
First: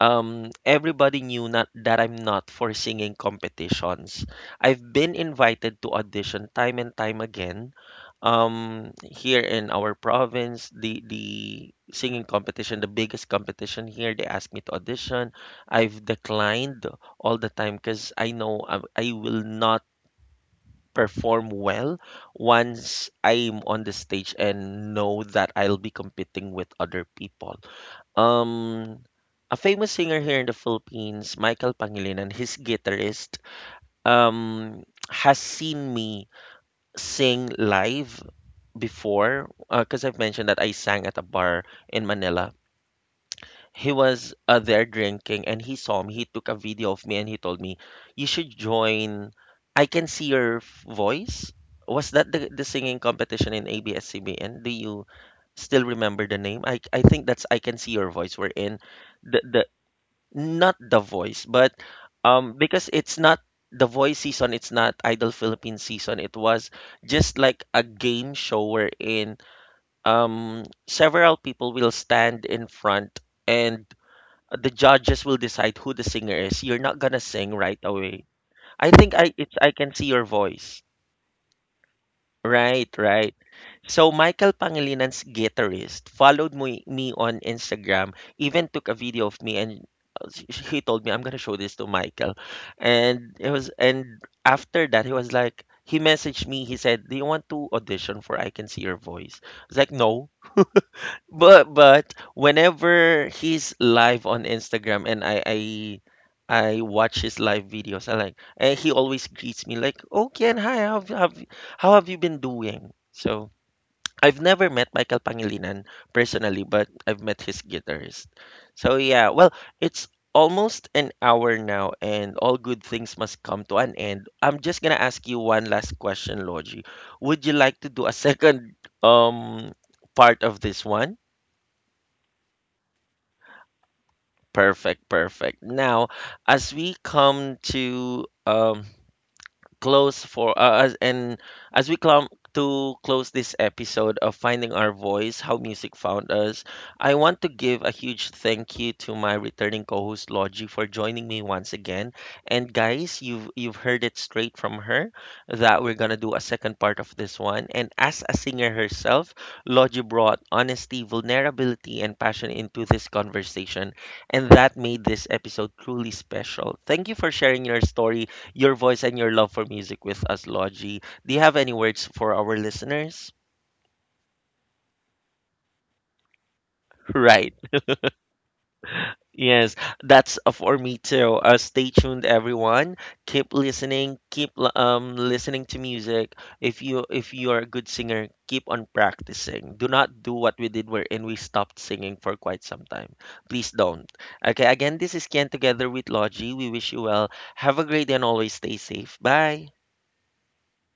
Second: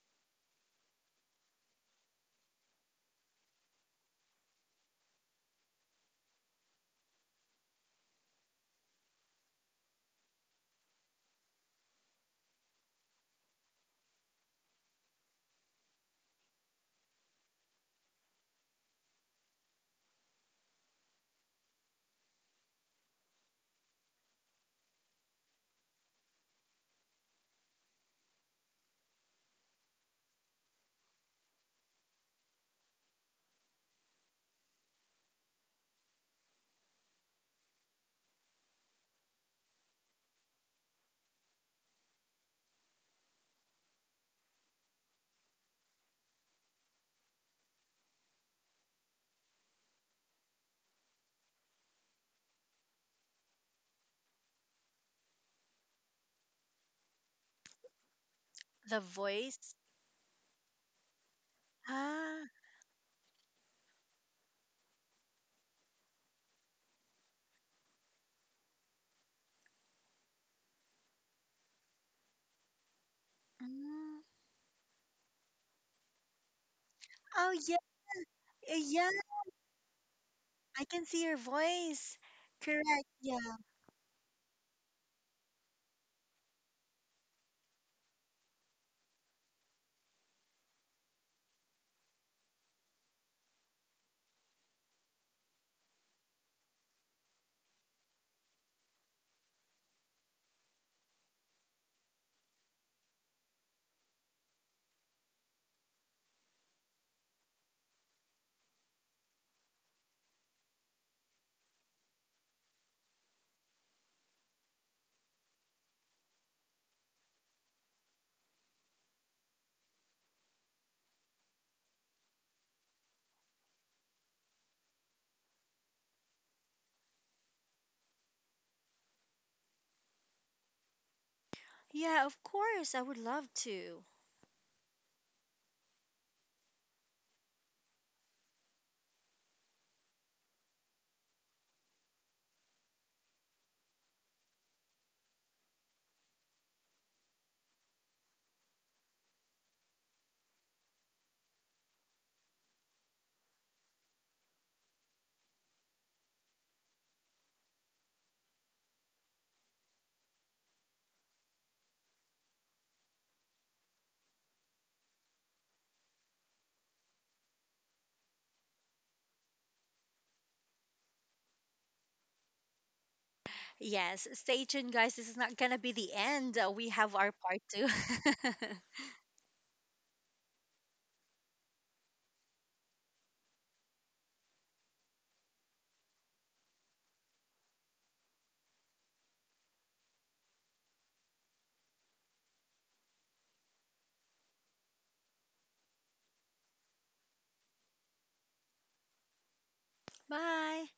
um, everybody knew, not, that I'm not for singing competitions. I've been invited to audition time and time again. Um, here in our province, the the singing competition, the biggest competition here, they asked me to audition. I've declined all the time because I know I, I will not perform well once I'm on the stage and know that I'll be competing with other people. Um, a famous singer here in the Philippines, Michael Pangilinan, his guitarist, um, has seen me sing live before, because I've mentioned that I sang at a bar in Manila. He was uh, there drinking and he saw me. He took a video of me and he told me, "You should join. I can see your f- voice." Was that the, the singing competition in A B S-C B N? Do you still remember the name? I, I think that's I Can See Your Voice. We're in the the, voice. not The Voice, but Ah. um because it's not The Voice season, it's not Idol Philippine season. It was just like a game show wherein um several people will stand in front and Mm. the judges will decide who the singer is. You're not gonna Oh, sing yeah. right away. uh, I Yeah. think I it's I Can See Your Voice. I can see your voice. Correct. Right, right. Yeah. So Michael Pangilinan's guitarist followed me, me on Instagram, even took a video of me, and uh, sh- sh- he told me, "I'm gonna show this to Michael." And it was and after that, he was like, he messaged me, he said, "Do you want to audition for I Can See Your Voice?" I was like, "No," but but whenever he's live on Instagram and I I I watch his live videos, I like, and he always greets me like, "Oh Ken, hi, how have, have how have you been doing?" So I've never met Michael Pangilinan personally, but I've met his guitarist. So yeah, well, it's almost an hour now, and all good things must come to an end. I'm just gonna ask you one last question, Logie. Would you like to do a [LAUGHS] second um part of this one? Yeah. Of course. I would love to. Perfect, perfect. Now, as we come to um close for uh, as and as we come to close this episode of Finding Our Voice, How Music Found Us. I want to give a huge thank you to my returning co-host Logie for joining me once again, and guys, you've you've heard it straight from her that we're gonna do a second part of this one. And as a singer herself, Logie brought honesty, vulnerability and passion into this conversation, and that made this episode truly special. Thank you for sharing your story, your voice and your love for music with us, Logie. Do you have any words for our listeners? Yes. Stay tuned, guys. This is not gonna be the end. Uh, We have [LAUGHS] our Right. part two. [LAUGHS] Yes, that's uh, for me too. Uh, stay tuned, everyone. Keep listening. Keep l- um listening to music. If you if you are a good singer, keep on practicing. Do not do what we did wherein we stopped singing for quite some time. Please don't. Okay. Again, this is Ken together with Logie. We wish you well. Have a great day and always stay safe. Bye. Bye.